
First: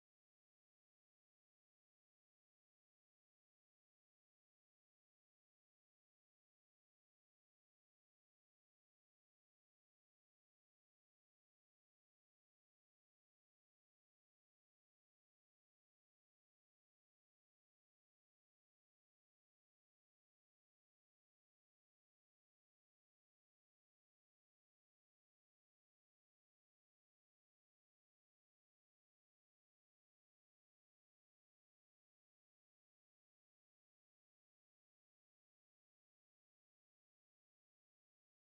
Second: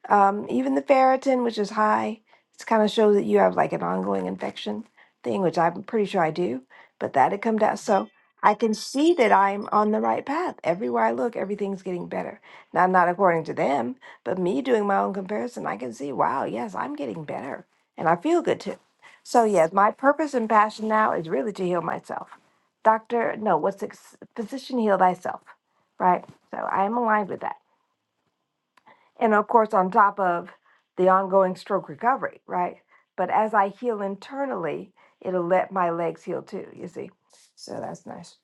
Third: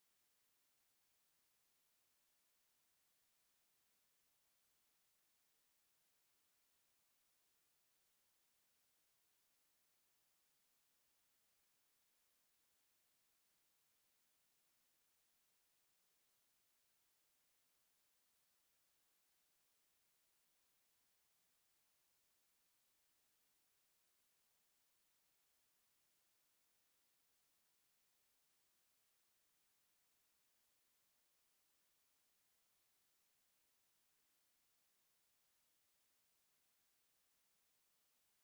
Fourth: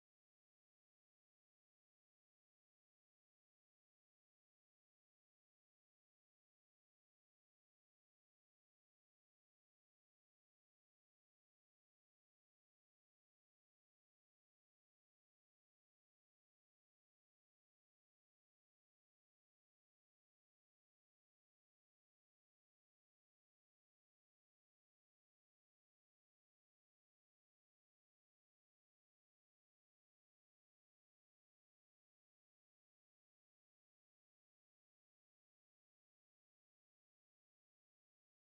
C: um, even the ferritin, which is high. It's kind of shows that you have like an ongoing infection thing, which I'm pretty sure I do. But that had come down. So. I can see that I'm on the right path. Everywhere I look, everything's getting better. Now, not according to them, but me doing my own comparison, I can see, wow, yes, I'm getting better. And I feel good too. So, yes, my purpose and passion now is really to heal myself. Doctor, no, what's it? Physician, heal thyself, right? So I am aligned with that. And of course, on top of the ongoing stroke recovery, right? But as I heal internally, it'll let my legs heal too, you see? So that's nice.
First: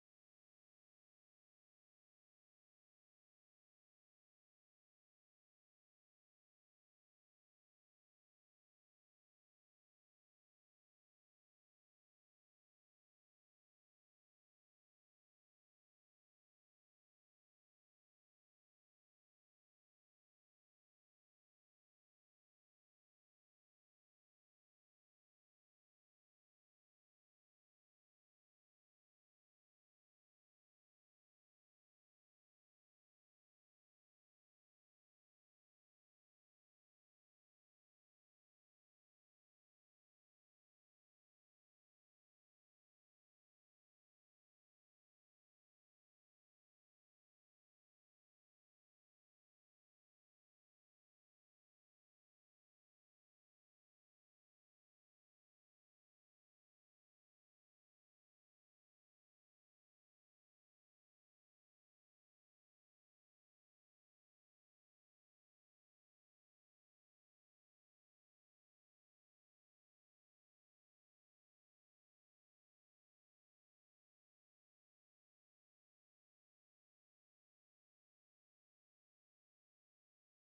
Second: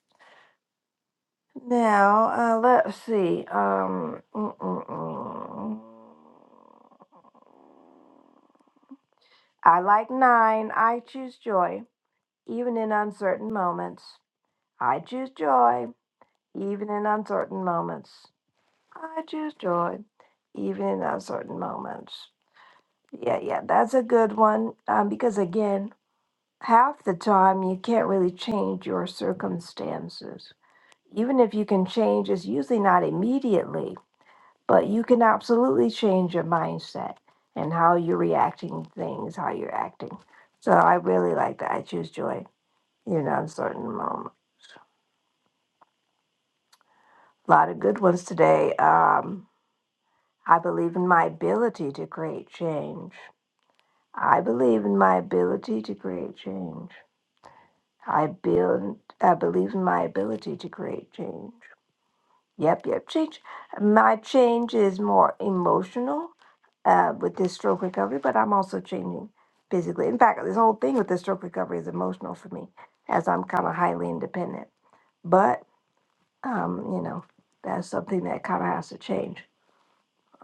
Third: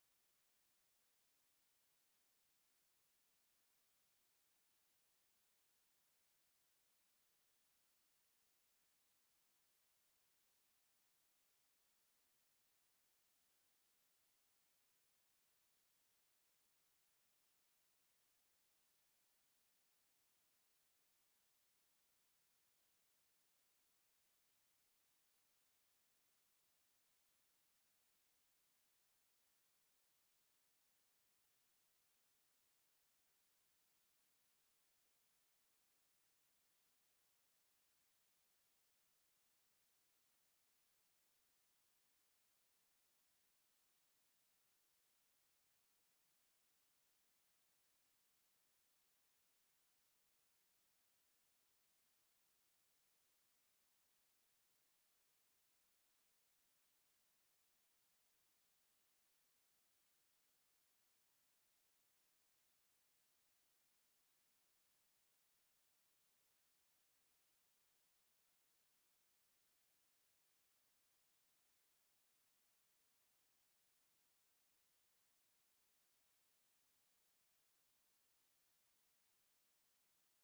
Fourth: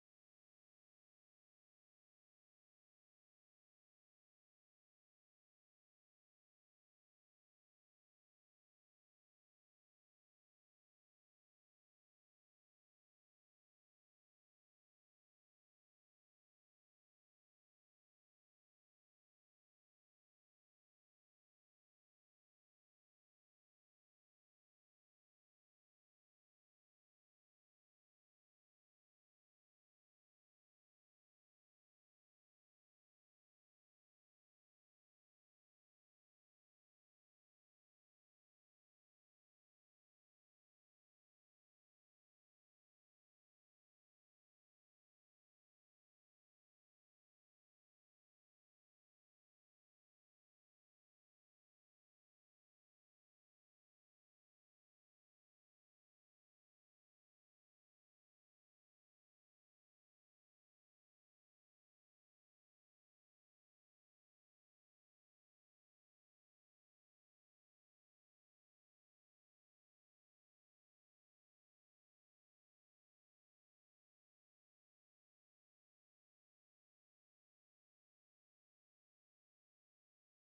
C: Now, uh, let's see. Um, mm, mm, mm. I like nine. I choose joy, even in uncertain moments. I choose joy, even in uncertain moments. I choose joy, even in uncertain moments. Yeah, yeah, that's a good one. Um, because again, half the time you can't really change your circumstances. Even if you can change, it's usually not immediately. but you can absolutely change your mindset and how you're reacting to things, how you're acting. So I really like that. I choose joy in an uncertain moment. A lot of good ones today. Um, I believe in my ability to create change. I believe in my ability to create change. I build. I believe in my ability to create change. Yep, yep. Change. My change is more emotional uh, with this stroke recovery, but I'm also changing physically. In fact, this whole thing with the stroke recovery is emotional for me, as I'm kind of highly independent. But um, you know, that's something that kind of has to change.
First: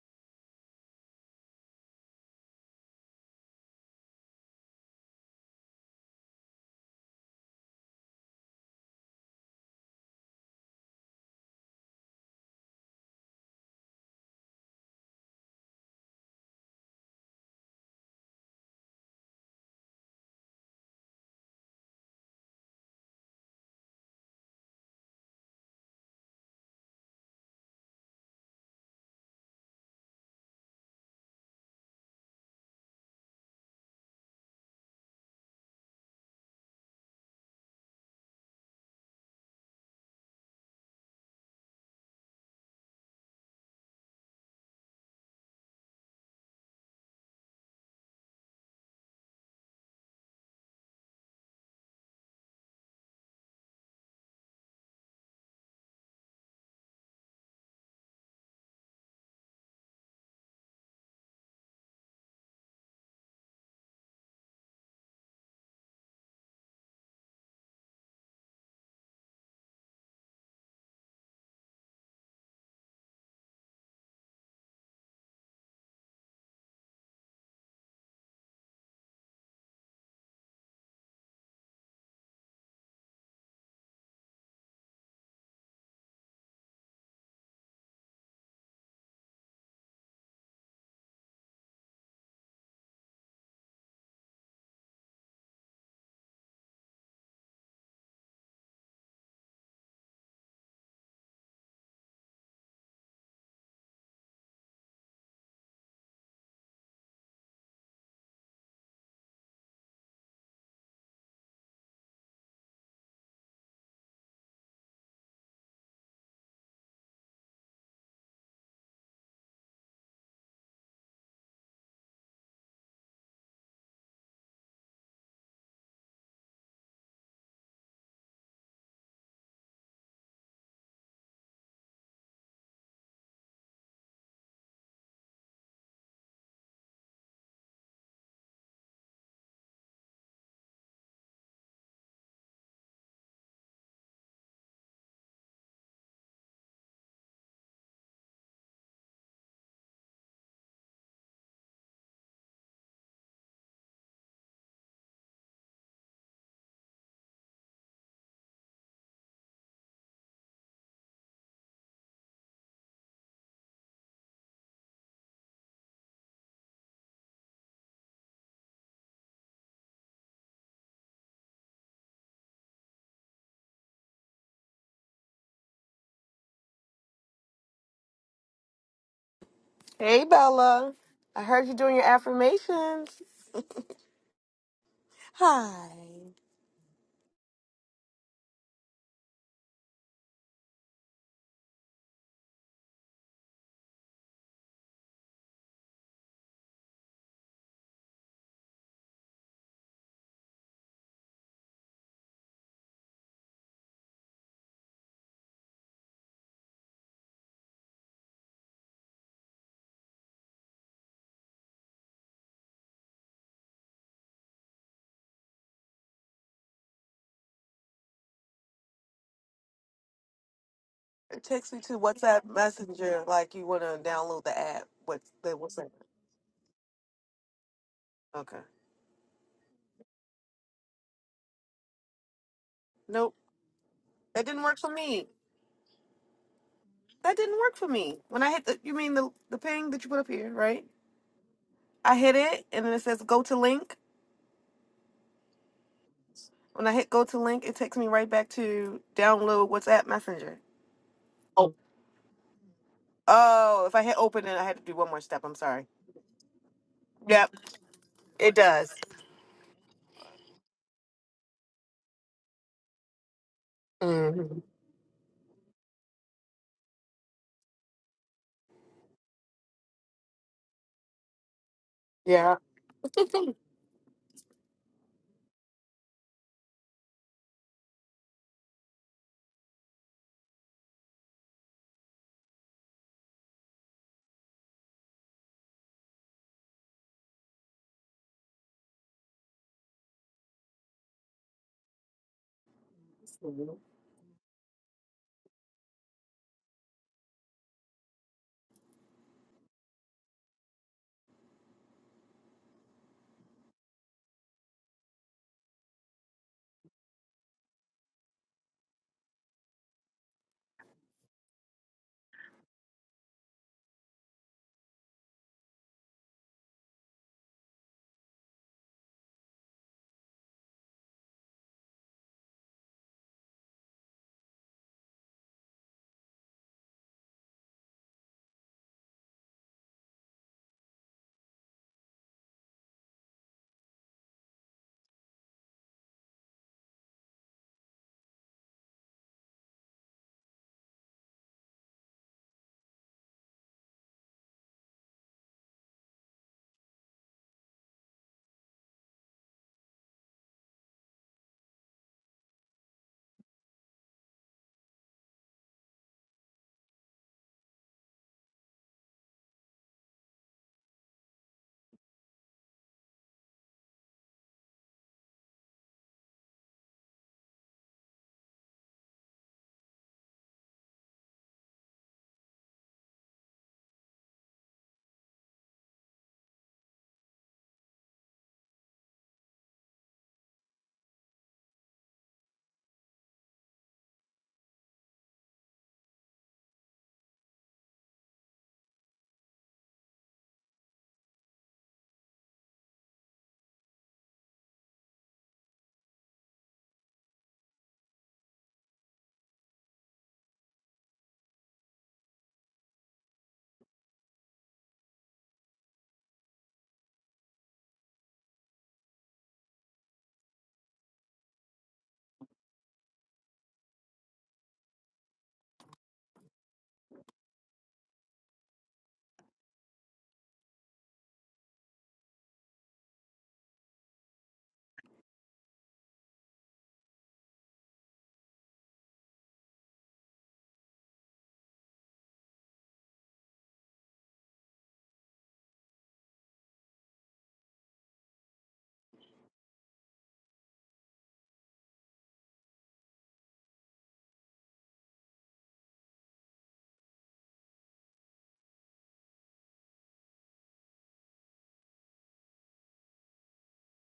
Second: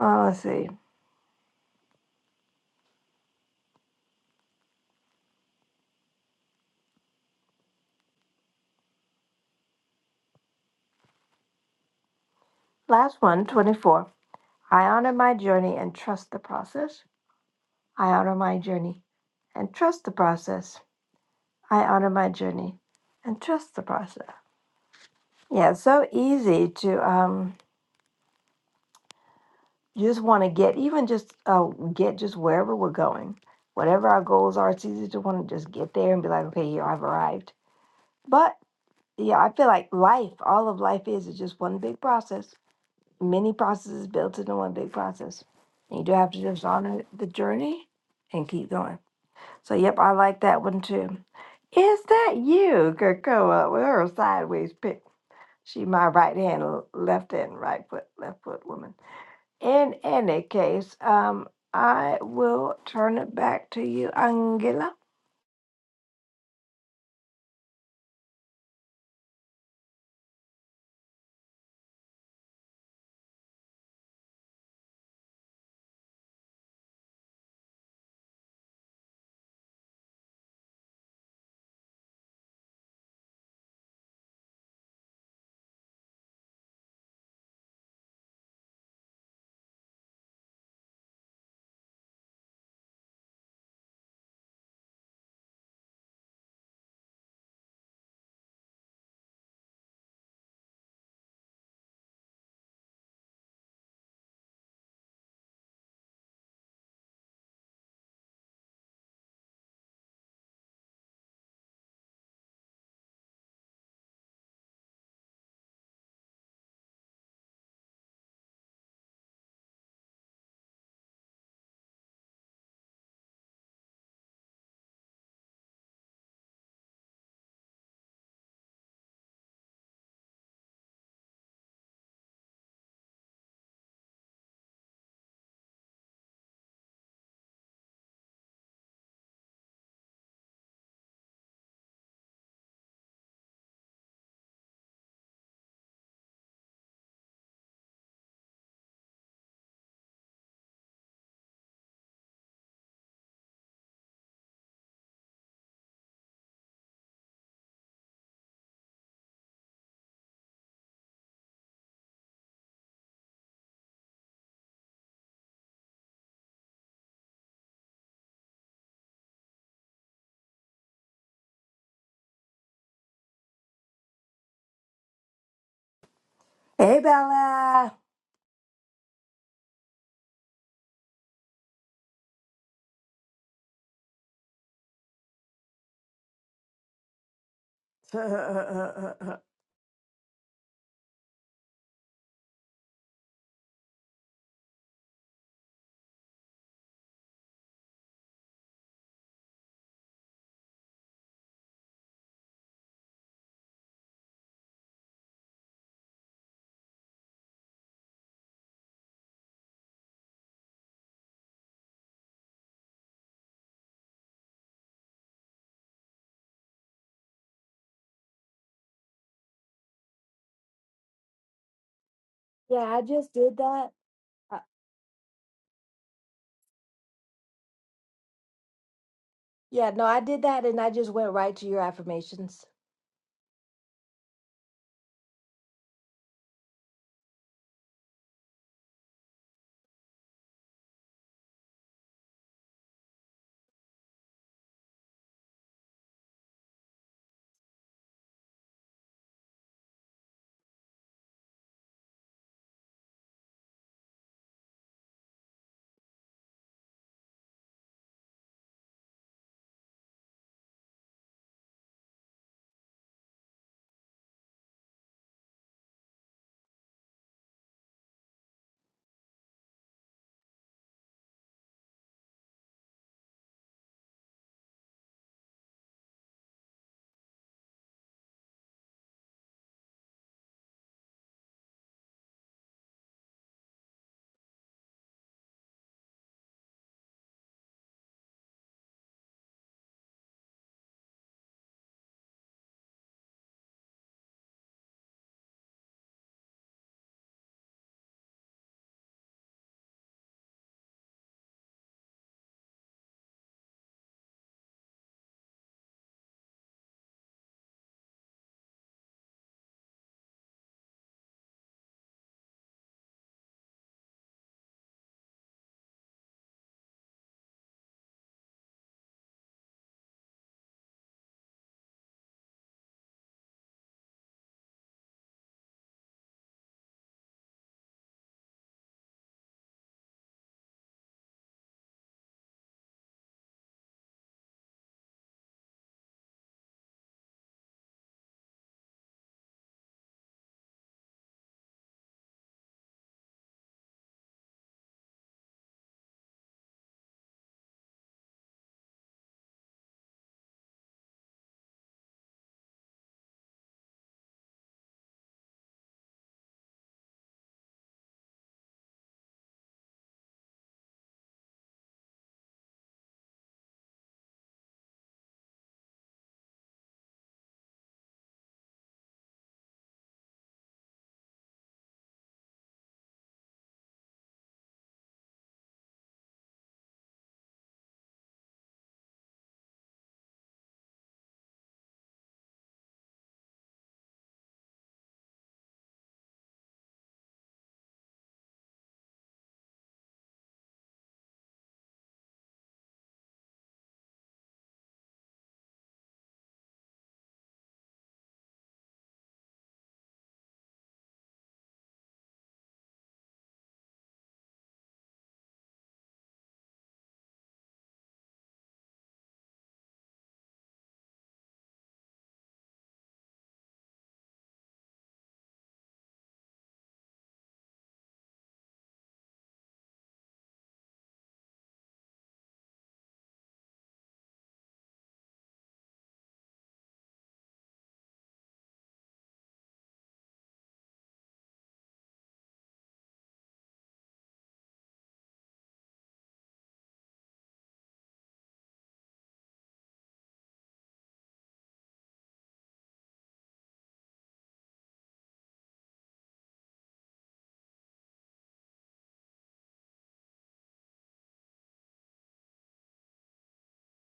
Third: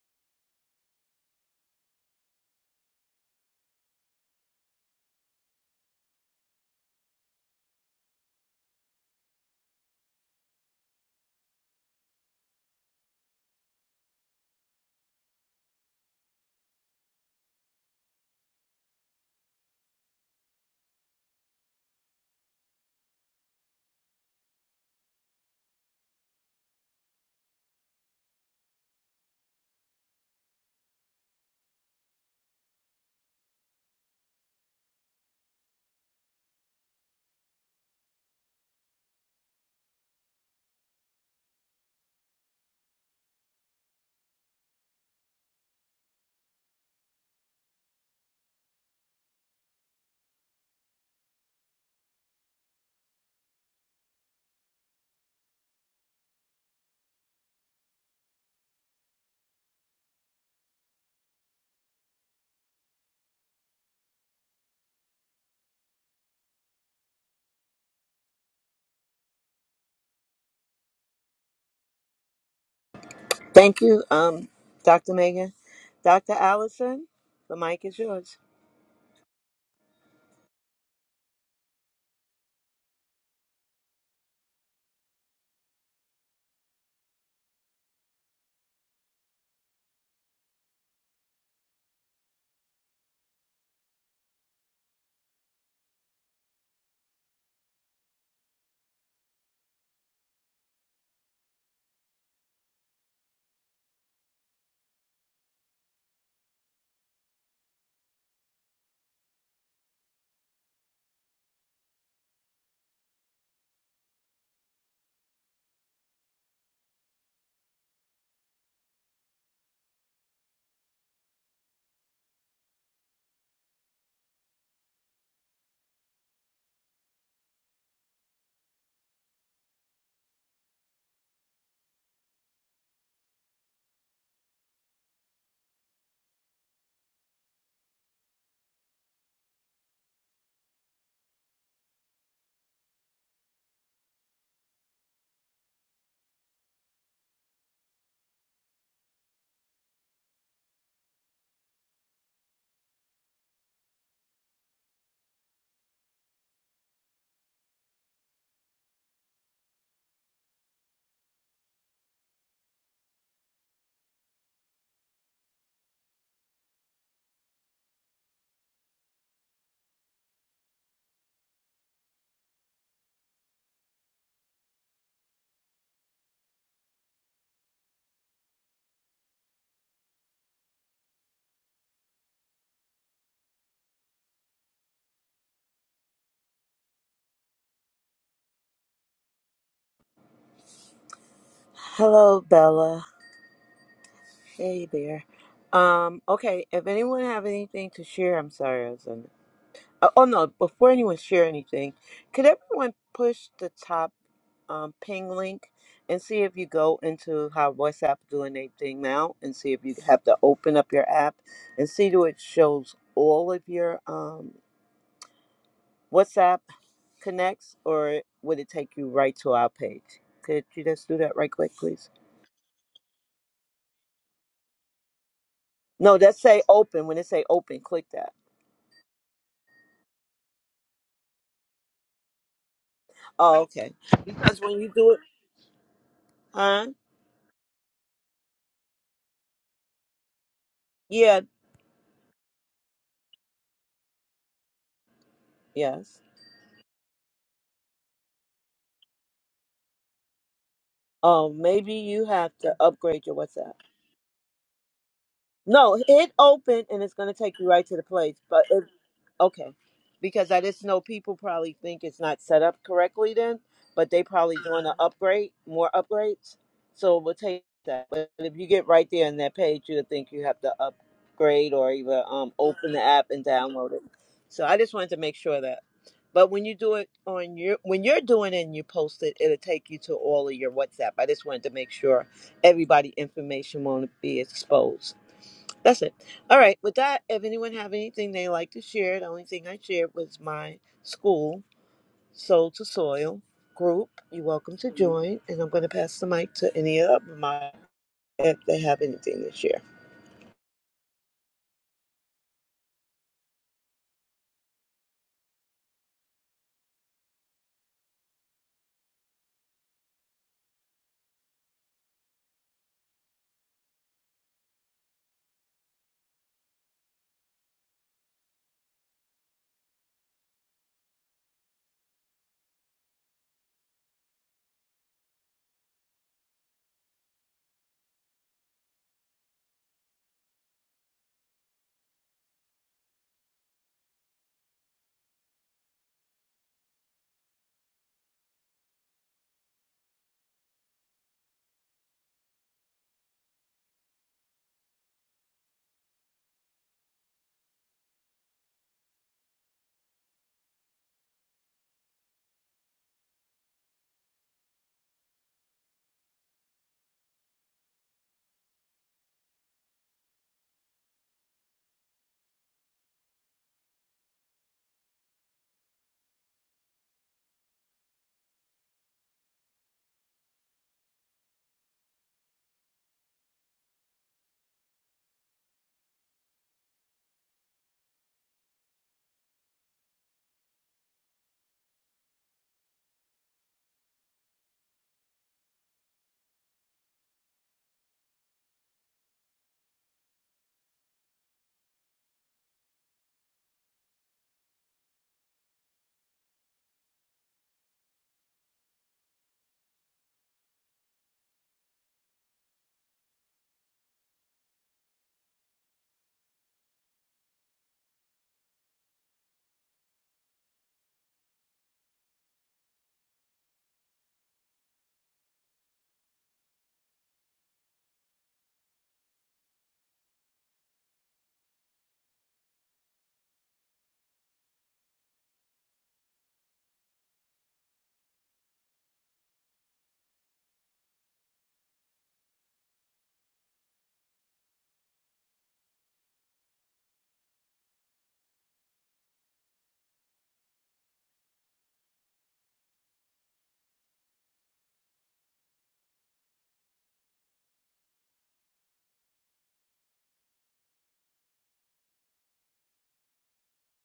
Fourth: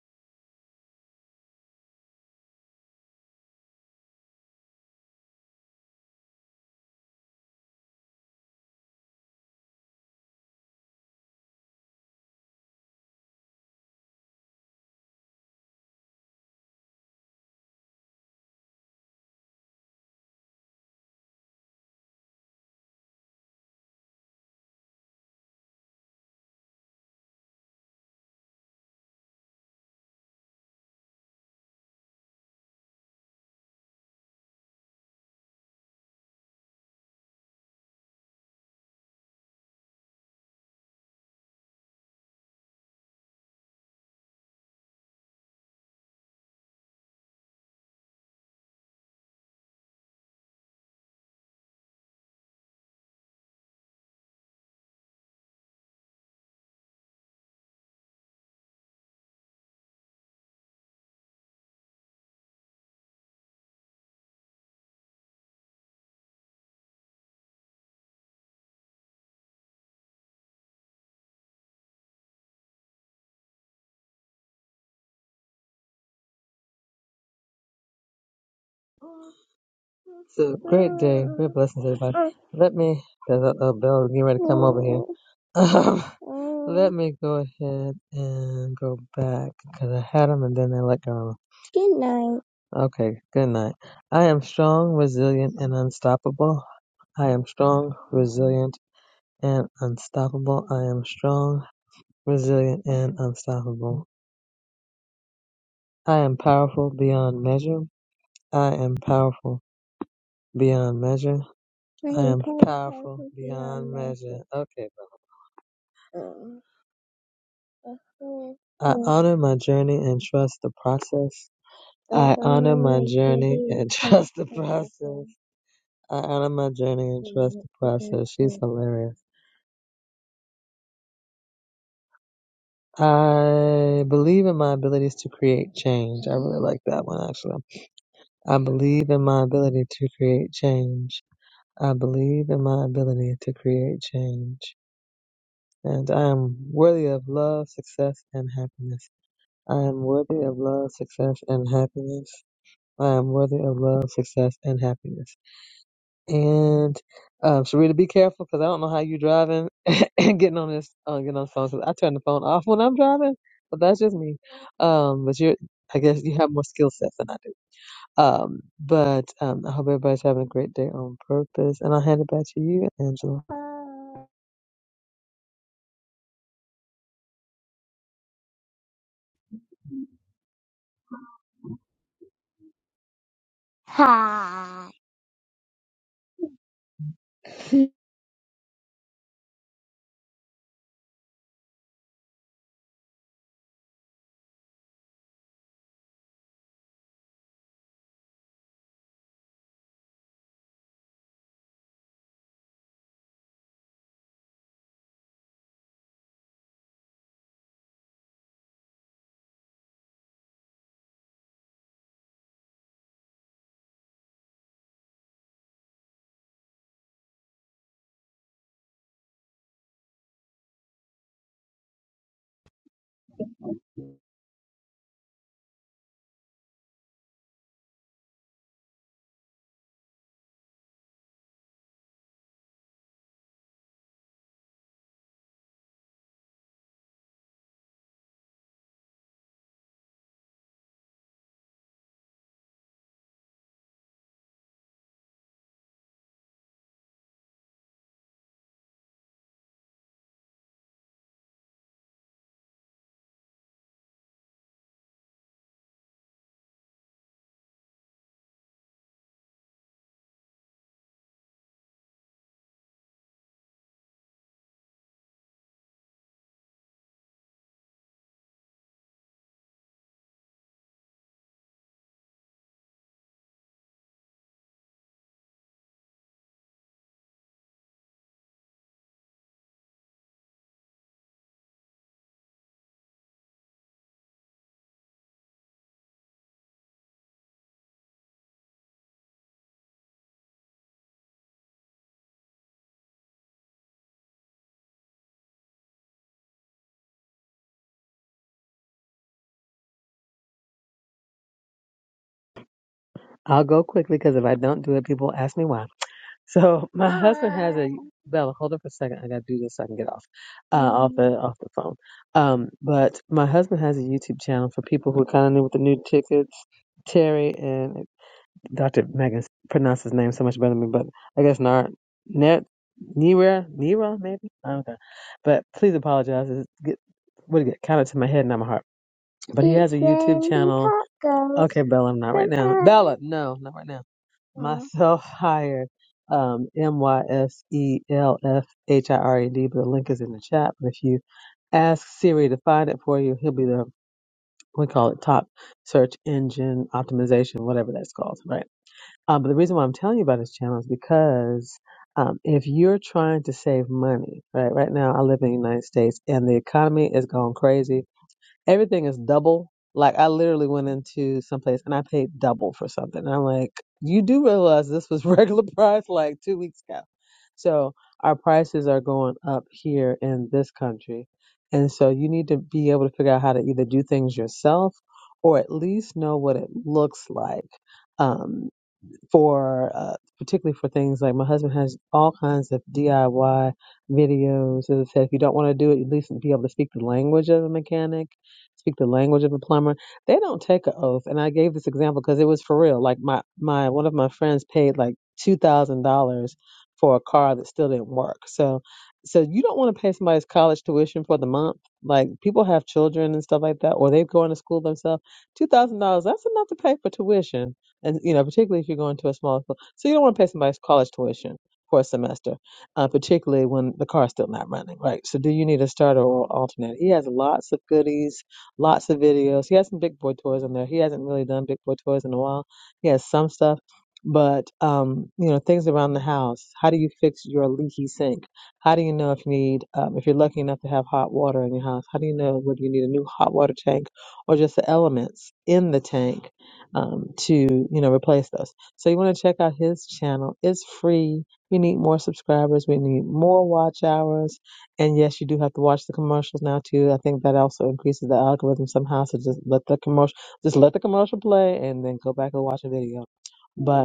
C: Uh, let's see. Last one, 24. I honor my journey and trust the process. I honor my journey and trust the process. I honor my journey and trust the process. Yeah, it's so easy to um You just want to get even just uh, get just wherever we're going, whatever our goals are. It's easy to want to just get there and be like, okay, yeah, I've arrived. But yeah, I feel like life, all of life is is just one big process. Many processes built into one big process. And you do have to just honor the journey and keep going. So yep, I like that one too. Is that you, Krakoa, with her sideways pick? She my right hand, left hand, right foot, left foot woman. In any case, um, I will turn it back to you, Angela.
A: Thank you, um, Dr. Megan. Dr. Allison, the mic is yours.
D: It's a great day. Great blessings, everybody. Let me, there's a, a bell getting ready to come over here. Um, let me go ahead and go back because I had them and then I let go. Good night. Okay, good night. I am strong, resilient, and unstoppable. I am strong, resilient, and unstoppable. I am strong, resilient, and unstoppable. I am powerful beyond measure. I am powerful beyond measure. I am powerful beyond measure. Okay, Bella. I honor my journey and trust the process. I honor my journey and trust the process. I honor my journey and trust the process. She's hilarious. I believe in my abilities to create change. I really like that one actually. I believe in my ability to create change. I believe in my ability to create change. And I am worthy of love, success, and happiness. I am worthy of love, success, and happiness. I am worthy of love, success, and happiness. And um, Sharita, be careful because I don't know how you driving and getting on this, uh, getting on the phone. 'cause I turn the phone off when I'm driving, but that's just me. Um, but you're, I guess you have more skill sets than I do. Um, but um, I hope everybody's having a great day on purpose. And I'll hand it back to you, Angela.
C: Hey, Bella.
B: Hey, Bella. I heard you doing your affirmations.
D: Hi.
B: Hi.
A: Hello, Bella. Hey there. Um, okay, if anyone have anything to share, I'm sorry, I was on. Uh, oh no! Before anyone share anything, could everyone push the top um, ping link and see if you go into how WhatsApp doing their thing now, and see if you have to open up your app and see do it shows all of your um, WhatsApp connects, or would it take you right to our page? Could you just do that
B: It
A: right
B: takes
A: quick,
B: me to
A: please?
B: WhatsApp
C: Yeah, I
B: Messenger,
C: just
B: like
C: did
B: you want
C: that.
B: to download the
C: Uh,
B: app. What's the WhatsApp?
A: No, that say open. When it say open, click that.
B: Okay.
C: yeah, no, I did that and I just went right to your affirmations.
B: Nope.
A: Oh, okay.
B: That
A: Because
B: didn't work
A: when you
B: for
A: do it,
B: me.
A: huh?
B: That didn't work for me. When I hit the, you mean the the ping that you put up here, right?
A: Yeah.
B: I hit it, and then it says go to link.
A: Yes.
B: When I hit go to link, it takes me right back to download WhatsApp Messenger.
A: Oh,
B: Oh.
A: maybe you have to upgrade your WhatsApp.
B: Oh, if I hit open it, I had to do one more step. I'm sorry.
A: No, hit open and it's going to
B: Yep,
A: take you right to the place.
B: it
A: But if
B: does.
A: Okay. Because I just know people probably think it's not set up correctly then, but they probably
B: hmm
A: doing an upgrade, more upgrades. So we'll take that. But if you get right there on that page, you'll think you have to upgrade or even um,
B: Yeah.
A: open the app and download it. So I just wanted to make sure that. But when you do it on your, when you're doing it and you post it, it'll take you to all of your WhatsApp. I just wanted to make sure everybody information won't be exposed. That's it. All right. With that, if anyone have anything they like to share, the only thing I shared was my school, Soul to Soil
B: oh,
A: group. You're welcome to join. And I'm going to pass the mic to any of my if they have anything to share.
D: I'll go quickly because if I don't do it, people ask me why. So my husband has a Bella. Hold on for a second. I gotta do this so I can get off uh, off the off the phone. Um, but my husband has a YouTube channel for people who are kind of new with the new tickets. Terry and Dr. Megan pronounced his name so much better than me, but I guess not Net Nira Nira maybe I don't know. But please apologize. It's get what it get counted to my head, not my heart. But he has a YouTube channel. Okay, Bella, not right now. Bella, no, not right now. Myself hired. Um, M Y S E L F H I R E D, but the link is in the chat. But if you ask Siri to find it for you, he'll be the we call it top search engine optimization, whatever that's called, right? Um, but the reason why I'm telling you about his channel is because um, if you're trying to save money, right? Right now, I live in the United States, and the economy is going crazy Everything is double. Like I literally went into some place and I paid double for something. And I'm like, you do realize this was regular price like two weeks ago. So our prices are going up here in this country. And so you need to be able to figure out how to either do things yourself or at least know what it looks like. Um, for uh, particularly for things like my husband has all kinds of DIY videos that said if you don't want to do it, at least be able to speak the language of a mechanic, speak the language of a plumber. They don't take an oath, and I gave this example because it was for real. Like my my one of my friends paid like two thousand dollars for a car that still didn't work. So so you don't want to pay somebody's college tuition for the month. Like people have children and stuff like that, or they're going to school themselves. Two thousand dollars that's enough to pay for tuition and you know, particularly if you're going to a small school, so you don't want to pay somebody's college tuition for a semester, uh, particularly when the car's still not running, right? So, do you need a starter or alternate? He has lots of goodies, lots of videos. He has some big boy toys on there. He hasn't really done big boy toys in a while. He has some stuff, but um, you know, things around the house. How do you fix your leaky sink? How do you know if you need, um, if you're lucky enough to have hot water in your house? How do you know whether you need a new hot water tank or just the elements in the tank? um, to you know replace those. So you want to check out his channel. It's free. We need more subscribers. We need more watch hours. And yes, you do have to watch the commercials now too. I think that also increases the algorithm somehow. So just let the commercial, just let the commercial play, and then go back and watch a video. But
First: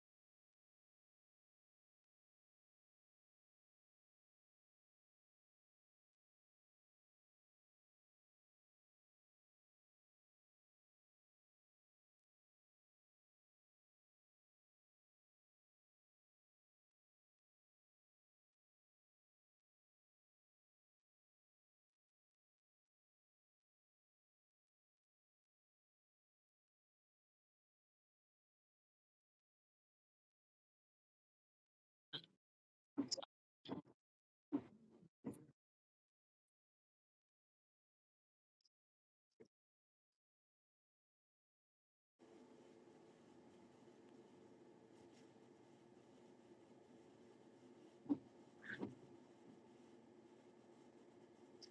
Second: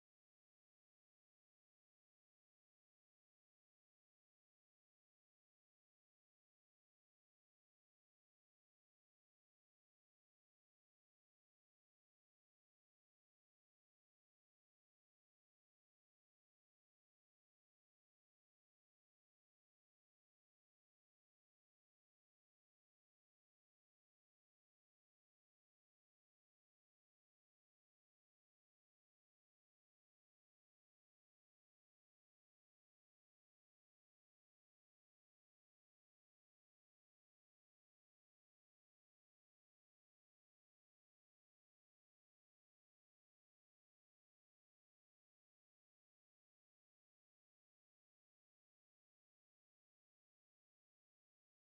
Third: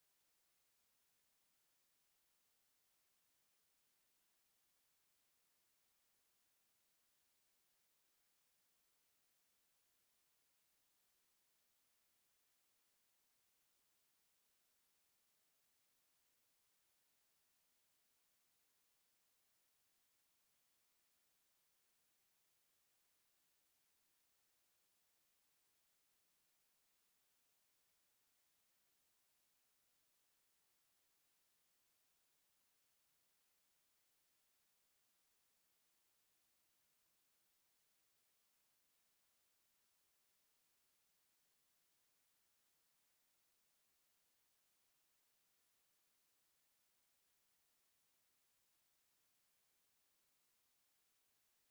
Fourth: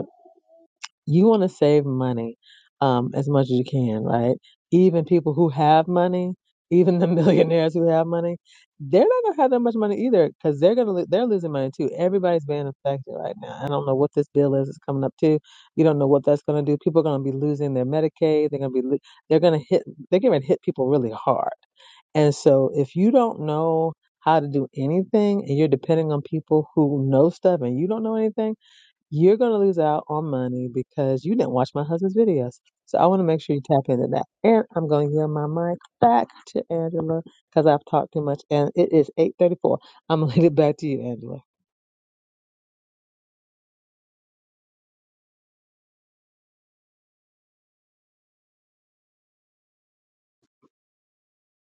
D: you want to save money um, as much as you can, right? Even people who have money, even the millionaires who have money, they're not gonna have that much money either because they're gonna lo- they're losing money too. Everybody's being affected right now. I don't know what this bill is It's coming up to. You don't know what that's gonna do. People are gonna be losing their Medicaid. They're gonna be lo- they're gonna hit they're gonna hit people really hard. And so if you don't know how to do anything and you're depending on people who know stuff and you don't know anything you're going to lose out on money because you didn't watch my husband's videos. So I want to make sure you tap into that. And I'm going to give my mic back to Angela because I've talked too much. And it is 8:34. I'm going to leave it back to you, Angela.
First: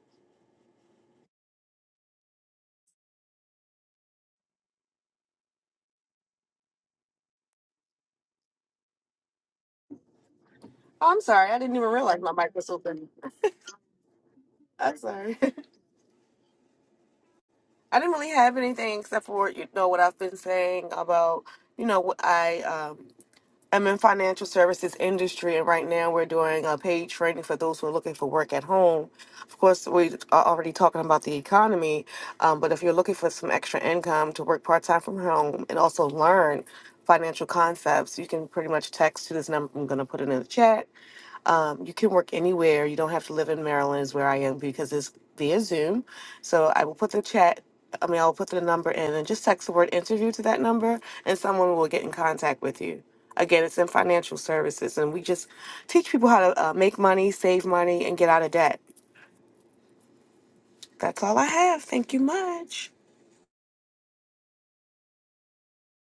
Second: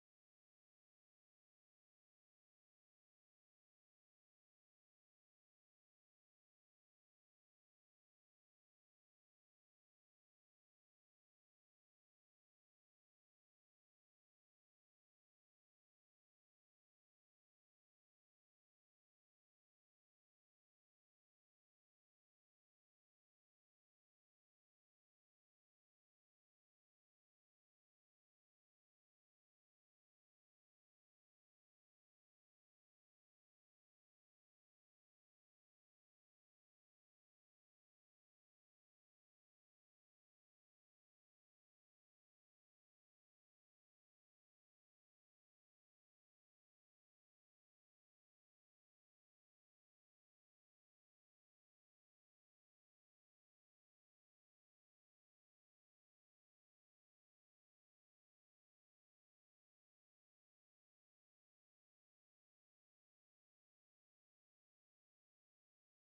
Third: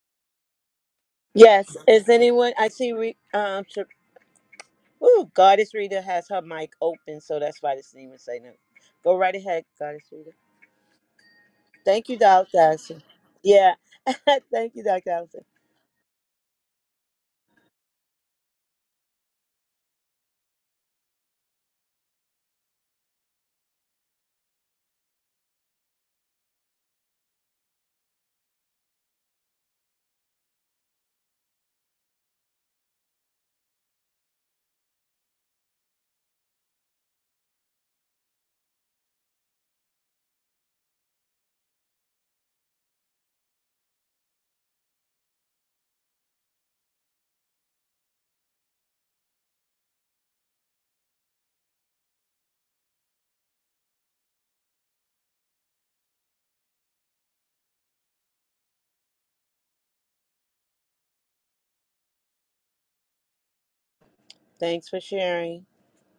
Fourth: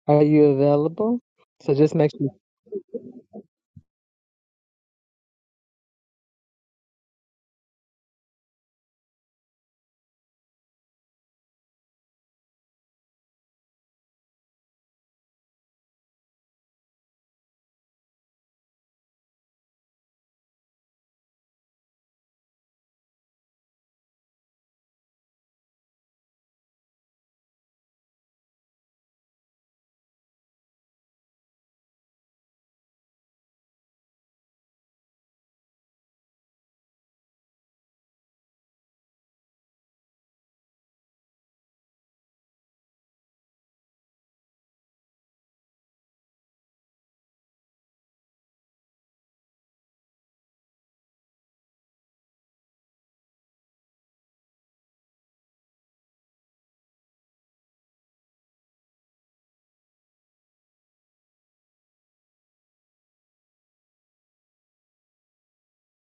D: Are you available? So
A: Yes.
D: just
A: Is
D: make sure.
A: anyone? I see. Re, um. Sh- Ooh, Goddess Rita has her mic open, so that's why this didn't even say no. Go right ahead, Goddess Rita.
B: I'm sorry. I didn't even
A: Thank you,
B: realize my mic
A: Dr.
B: was
A: Allison.
B: open.
A: Yeah. Thank you,
B: I'm
A: Dr.
B: sorry.
A: Allison.
B: I didn't really have anything except for you know what I've been saying about you know what I um I'm in financial services industry, and right now we're doing a paid training for those who are looking for work at home. Of course, we are already talking about the economy, um, but if you're looking for some extra income to work part time from home and also learn financial concepts, you can pretty much text to this number. I'm going to put it in the chat. Um, you can work anywhere. You don't have to live in Maryland, is where I am because it's via Zoom. So I will put the chat. I mean, I'll put the number in and just text the word interview to that number, and someone will get in contact with you. Again, it's in financial services, and we just teach people how to uh, make money, save money, and get out of debt. That's all I have. Thank you much.
A: Thanks for sharing.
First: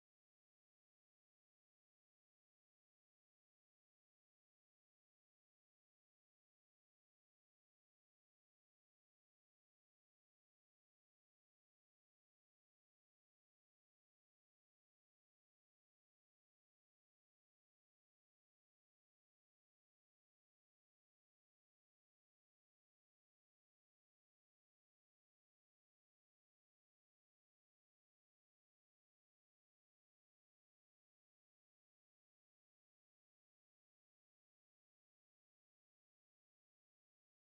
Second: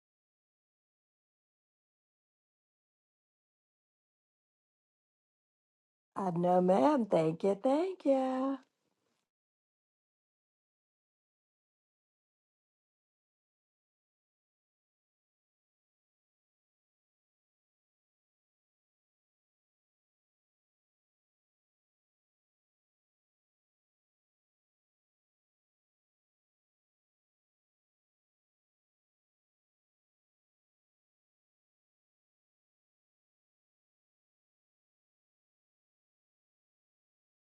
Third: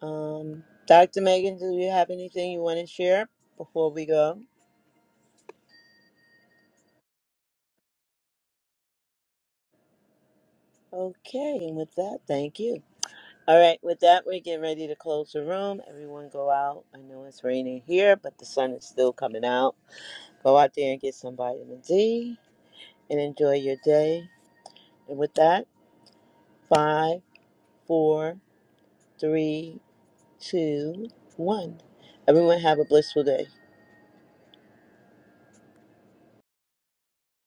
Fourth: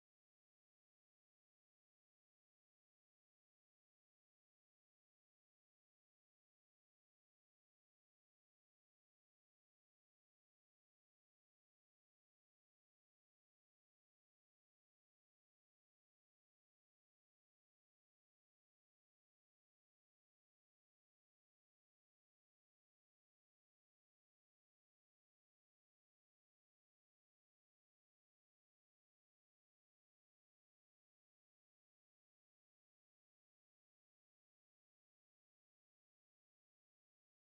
A: Um, Dr. Megan, do you have anything you want to share before we go?
C: I know, ma'am. Thank you. Thank you.
A: Okay. And with that, thank you. All right. With that, we're getting ready to close the room. Everyone go out. I know it's raining here, but the sun is still coming out. Go out there and get some vitamin D and enjoy your day. And with that, five, four, three, two, one. Everyone have a blissful day.